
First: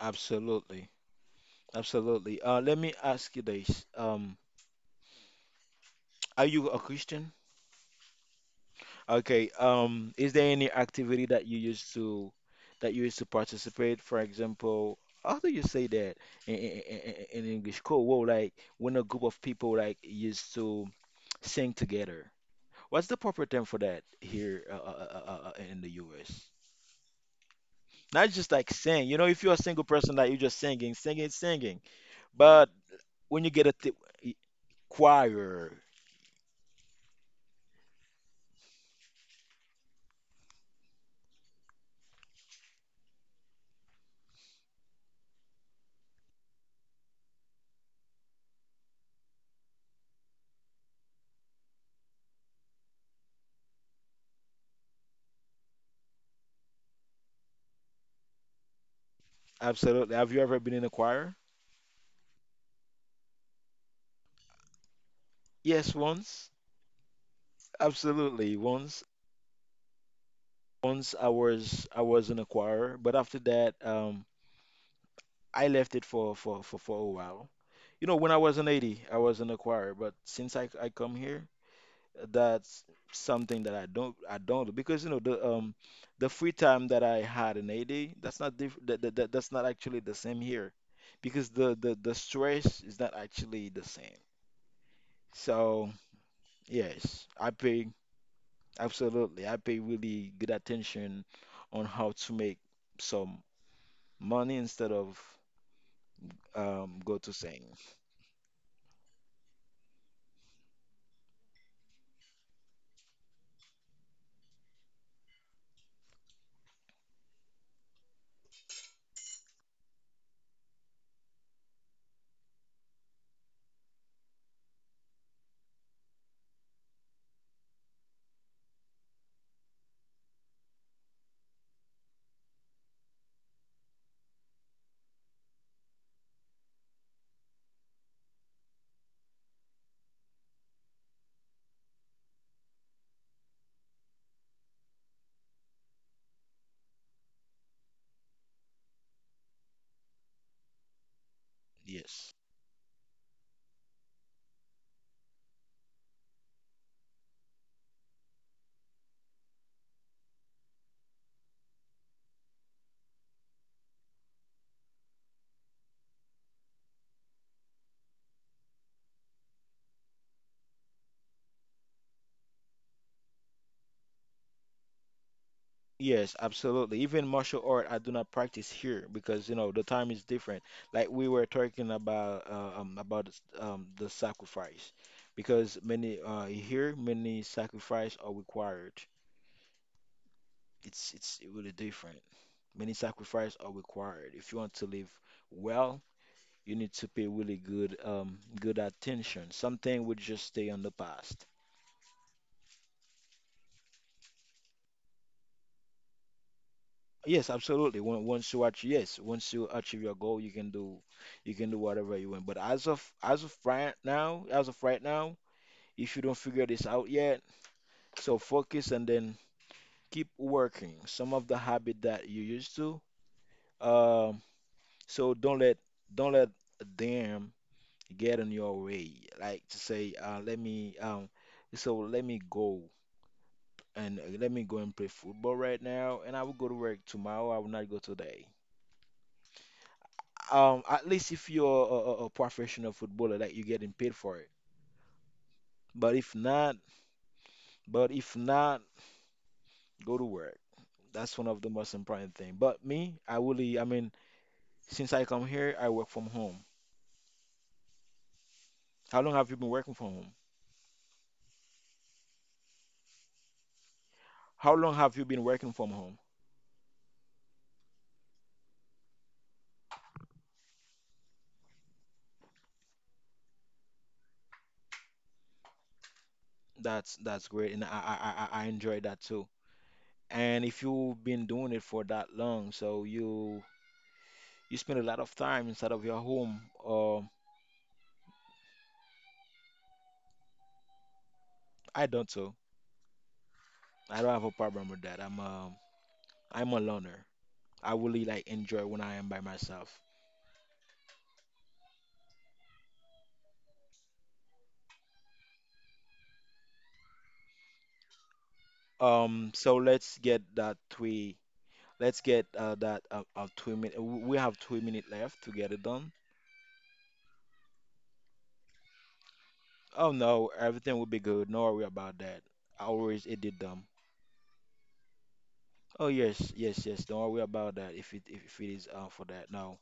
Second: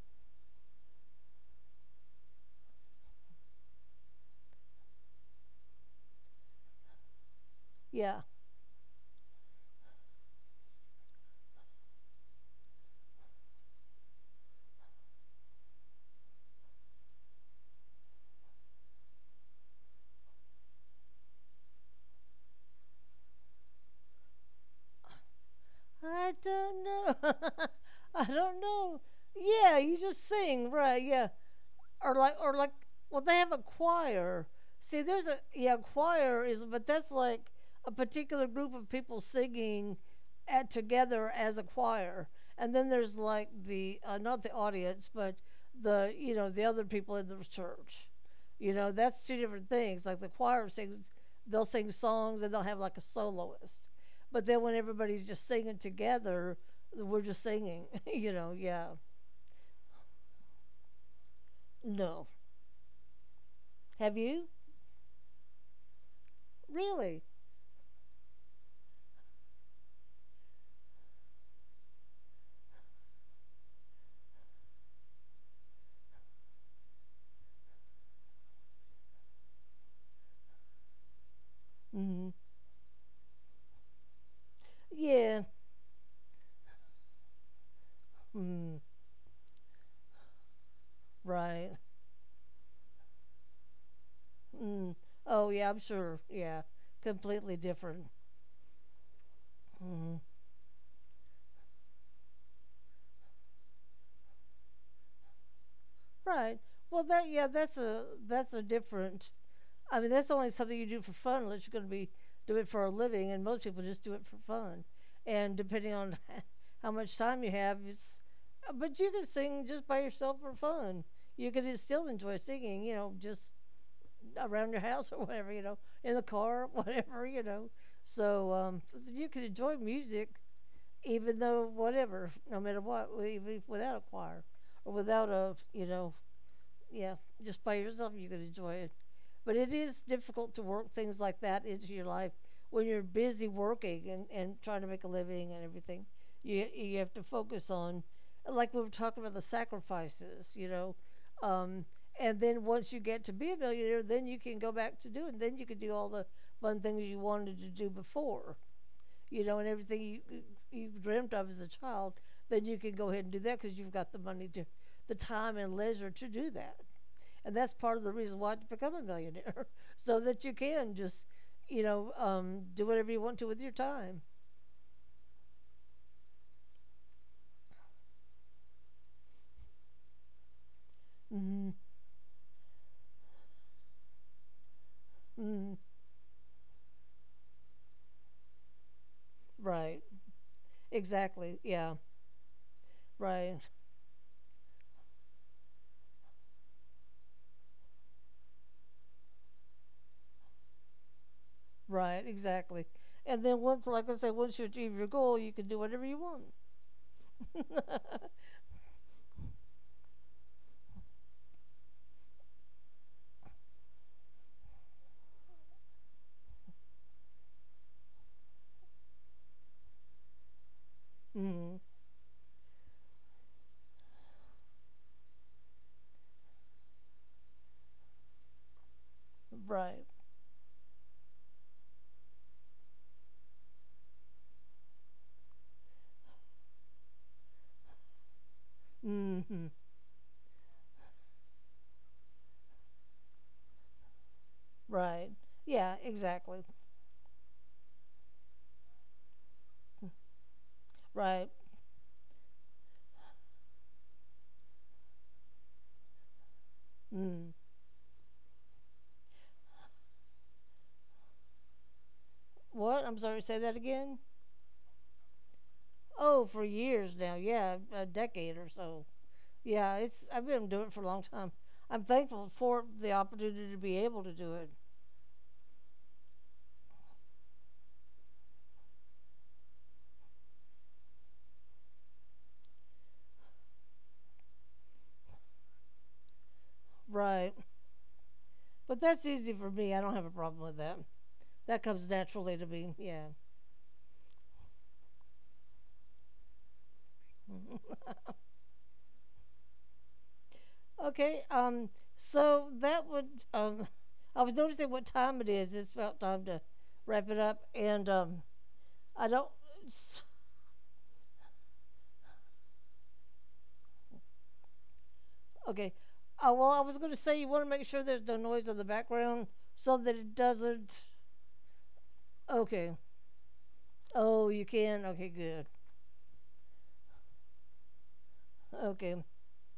Speaker 1: Absolutely, absolutely. Let me ask you this. Are you a Christian?
Speaker 2: Yeah.
Speaker 1: Okay. Is there any activity that you used to participate? For example, how do you say that in English? Cool. Well, like when a group of people like used to sing together. What's the proper term for that here in the
Speaker 2: I
Speaker 1: US?
Speaker 2: don't know. <laughs> I
Speaker 1: Not just
Speaker 2: don't
Speaker 1: like
Speaker 2: know.
Speaker 1: sing. If you're a
Speaker 2: Yeah,
Speaker 1: single
Speaker 2: you
Speaker 1: person, like
Speaker 2: just
Speaker 1: you're just
Speaker 2: sing,
Speaker 1: singing,
Speaker 2: right?
Speaker 1: singing,
Speaker 2: Yeah,
Speaker 1: singing.
Speaker 2: or like, or
Speaker 1: But
Speaker 2: like, well, they
Speaker 1: when you
Speaker 2: have a
Speaker 1: get a th
Speaker 2: choir. See, there's a,
Speaker 1: choir,
Speaker 2: yeah, choir is, but that's like a particular group of people singing at together as a choir. And then there's like the not the audience, but the you know, the other people in the church, you know. That's two different things. Like the choir sings, they'll sing songs and they'll have like a soloist, but then when everybody's just singing together, we're just singing, <laughs> you know. Yeah.
Speaker 1: absolutely. Have you ever been in a choir?
Speaker 2: No. Have you?
Speaker 1: Yes, once.
Speaker 2: Really?
Speaker 1: Absolutely, once. Once I was an acquirer, but after that, I left it for a while. You know, when I was an 80, I was an acquirer, but since I come here,
Speaker 2: Mm.
Speaker 1: that's something that I don't do because you know
Speaker 2: Yeah.
Speaker 1: the the free time that I had in AD, that's not diff
Speaker 2: Mm,
Speaker 1: that, that, that that's not actually the same here, because the
Speaker 2: right.
Speaker 1: the the stress is not actually the same.
Speaker 2: Mm. Oh, yeah, I'm
Speaker 1: So
Speaker 2: sure. Yeah.
Speaker 1: yes, I
Speaker 2: Completely
Speaker 1: pay,
Speaker 2: different.
Speaker 1: absolutely, I pay
Speaker 2: Mm.
Speaker 1: really good attention on how to make some money instead of,
Speaker 2: Right. Well,
Speaker 1: go
Speaker 2: that,
Speaker 1: to
Speaker 2: yeah,
Speaker 1: sing.
Speaker 2: that's a, that's a different. I mean, that's only something you do for fun unless you're going to be do it for a living, and most people just do it for fun. And depending on <laughs> how much time you have, it's. But you can sing just by yourself for fun. You can still enjoy singing, you know, just around your house or whatever, you know, in the car, <laughs> whatever, you know. So you can enjoy music even though whatever, no matter what, even without a choir or without a, you know, yeah, just by yourself, you can enjoy it. But it is difficult to work things like that into your life when you're busy working and trying to make a living and everything. You have to focus on, like we were talking about, the sacrifices, you know. Um,
Speaker 1: Yes.
Speaker 2: and then once you get to be a millionaire, then you can go back to doing. Then you can do all the fun things you wanted to do before, you know, and everything you dreamt of as a child. Then you can go ahead and do that because you've got the money to, the time and leisure to do that, and that's part of the reason why to become a millionaire, <laughs> so that you can just, you know, do whatever you want to with your time.
Speaker 1: Yes, absolutely. Even martial art, I do not practice here because you know the time is different. Like we were
Speaker 2: Mm-hmm.
Speaker 1: talking about the sacrifice,
Speaker 2: Mm-hmm.
Speaker 1: because many here, many sacrifice are required.
Speaker 2: Right.
Speaker 1: It's
Speaker 2: Exactly.
Speaker 1: really
Speaker 2: Yeah.
Speaker 1: different. Many
Speaker 2: Right.
Speaker 1: sacrifice are required. If you want to live well, you need to pay really good good attention. Something would just stay on the past.
Speaker 2: Right. Exactly. And then once, like I said, once you achieve your goal, you can do whatever you want.
Speaker 1: Yes, absolutely. When,
Speaker 2: <laughs>
Speaker 1: once you achieve, yes, once you achieve your goal, you can do whatever you want. But as of right now, as of right now, if you don't figure this out yet, so focus and then keep working. Some of the
Speaker 2: Mm.
Speaker 1: habit that you used to, um, so don't let them get in your way. Like to
Speaker 2: Right.
Speaker 1: say, let me, so let me go and let me go and play football right now, and I will go to work tomorrow. I will not go today.
Speaker 2: Mm-hmm.
Speaker 1: At least if you're a professional footballer, that you're getting paid for it.
Speaker 2: Right. Yeah.
Speaker 1: But if
Speaker 2: Exactly.
Speaker 1: not, but if not, go to work.
Speaker 2: Right.
Speaker 1: That's one of the most important thing. But me, I really, I mean, since I come here, I work from home.
Speaker 2: Mm.
Speaker 1: How long have you been working from home?
Speaker 2: What? I'm sorry, say that again.
Speaker 1: How long have you been working from home?
Speaker 2: Oh, for years now. Yeah, a decade or so. Yeah, it's I've been doing it for a long time. I'm thankful for the opportunity to be able to do it.
Speaker 1: That's great, and I enjoy that too. And if you've been doing it for that long, so you spend a lot of time inside of your home. Um,
Speaker 2: Right. But that's easy for me. I don't have a problem with that. That comes
Speaker 1: I don't
Speaker 2: naturally
Speaker 1: so.
Speaker 2: to me. Yeah.
Speaker 1: I don't have a problem with that. I'm I'm a loner.
Speaker 2: <laughs>
Speaker 1: I really like enjoy when I am by myself.
Speaker 2: Okay. So that would um <laughs> I was noticing what time it is. It's about time to wrap it up, and I don't
Speaker 1: So let's
Speaker 2: s-
Speaker 1: get that three. Let's get that two minute. We have two minutes left to get it
Speaker 2: okay.
Speaker 1: done.
Speaker 2: Well, I was going to say you want to make sure there's no noise in the background so
Speaker 1: Oh
Speaker 2: that it
Speaker 1: no, everything
Speaker 2: doesn't.
Speaker 1: will be good. No worry about that. I
Speaker 2: Okay.
Speaker 1: always edit them.
Speaker 2: Oh, you can. Okay, good.
Speaker 1: Oh yes, yes, yes. Don't worry about that. If it is
Speaker 2: Okay.
Speaker 1: for that, no.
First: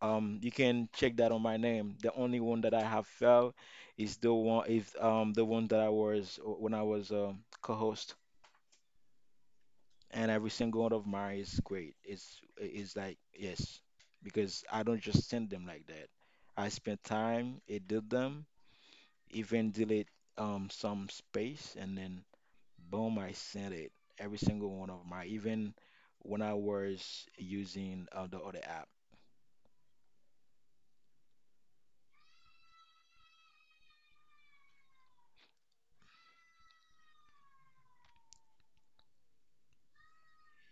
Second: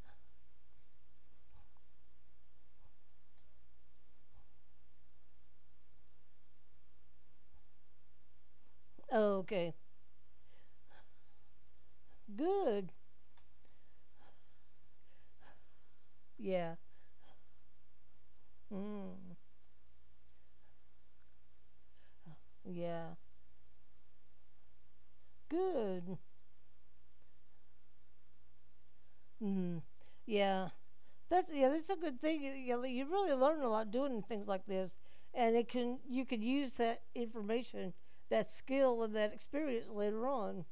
Speaker 1: You can check that on my name. The only one that I have failed is the one that I was when I was co-host.
Speaker 2: Okay.
Speaker 1: And every single one of mine is great. It's
Speaker 2: Good.
Speaker 1: it's like yes, because I don't just send them like that. I
Speaker 2: Yeah.
Speaker 1: spent time, it did them,
Speaker 2: Mm.
Speaker 1: even delete some space, and then
Speaker 2: Yeah.
Speaker 1: boom, I sent it. Every single one of my, even
Speaker 2: Good.
Speaker 1: when I was using the other app.
Speaker 2: Mm. Yeah. That's, yeah, that's a good thing. You know, you really learn a lot doing things like this, and it can you could use that information, that skill, and that experience later on.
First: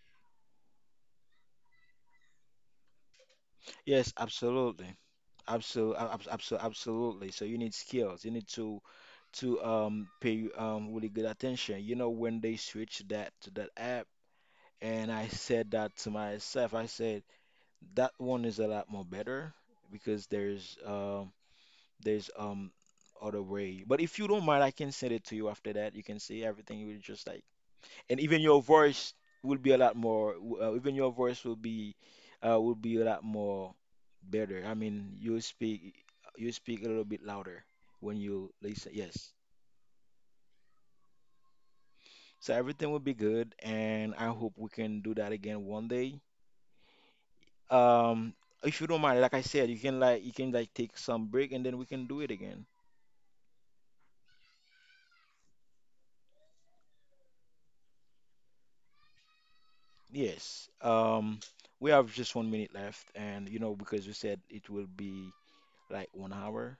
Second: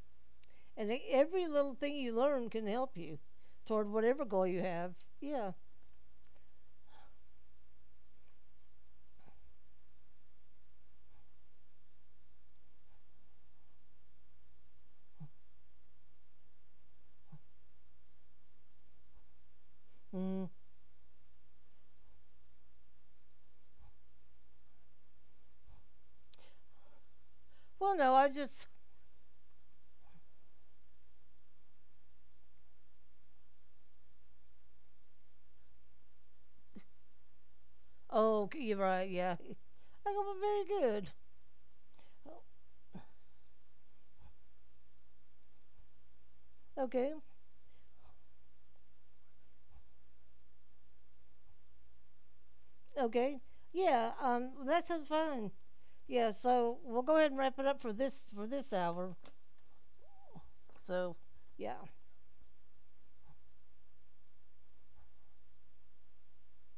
Speaker 2: And every little thing you learn can help you toward
Speaker 1: Yes,
Speaker 2: whatever goal you
Speaker 1: absolutely,
Speaker 2: have. Yeah.
Speaker 1: absolutely, absolutely, absolutely. So you need skills. You need to pay really good attention. You know, when they switch that to that app, and I said that to myself. I said that one is a lot more better because
Speaker 2: Mm.
Speaker 1: there's other way. But if you don't mind, I can send it to you after that. You can see everything. You will just like,
Speaker 2: Well, no,
Speaker 1: and
Speaker 2: I
Speaker 1: even your
Speaker 2: just.
Speaker 1: voice will be a lot more. Even your voice will be a lot more better. I mean, you speak a little bit louder when
Speaker 2: Oh,
Speaker 1: you
Speaker 2: okay, you're
Speaker 1: listen.
Speaker 2: right.
Speaker 1: Yes.
Speaker 2: Yeah. I go, well, very good. Oh.
Speaker 1: So everything will be good, and I hope we can do that again one day.
Speaker 2: Okay.
Speaker 1: Um, if you don't mind, like I said, you can take some break and then we can do it again.
Speaker 2: Okay. Yeah. That sounds fun. Yeah, so we'll go ahead and wrap it up for this hour.
Speaker 1: Yes.
Speaker 2: So, yeah.
Speaker 1: We have just one minute left, and you know because we said it will be like one hour,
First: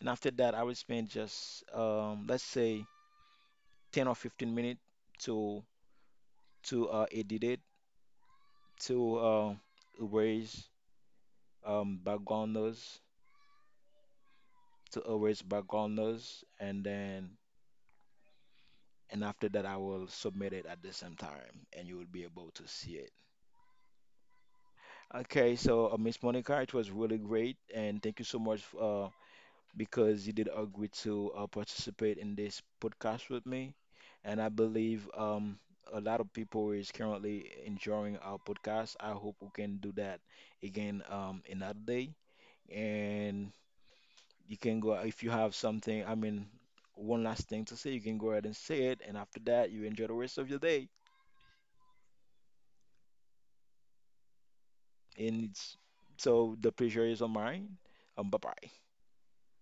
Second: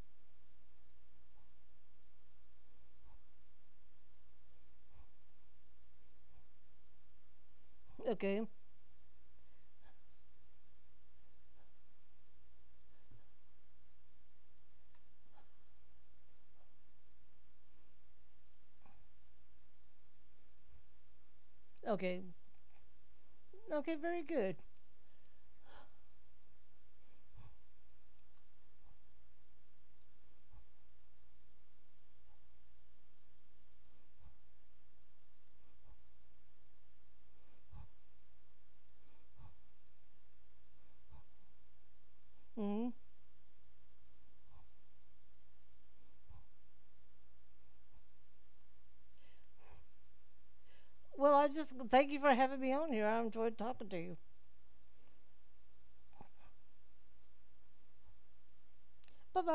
Speaker 1: and after that I will spend just let's say 10 or 15 minutes to edit it
Speaker 2: Okay.
Speaker 1: to erase background noise, to erase background noise, and then and after that I will submit it at the same time, and you will be
Speaker 2: Okay.
Speaker 1: able to see it.
Speaker 2: Okay, very good.
Speaker 1: Okay, so Miss Monica, it was really great, and thank you so much because you did agree to participate in this podcast with me. And I believe a lot of people is currently enjoying our podcast. I hope we can do that again another day.
Speaker 2: Hmm.
Speaker 1: And you can go if you have something, I mean, one last thing to say, you can go ahead and say it. And after that, you enjoy the rest of your day.
Speaker 2: Well, I just thank you for having me on here. I enjoyed talking to you.
Speaker 1: And it's, so the pleasure is on mine. Bye bye.
Speaker 2: Bye-bye.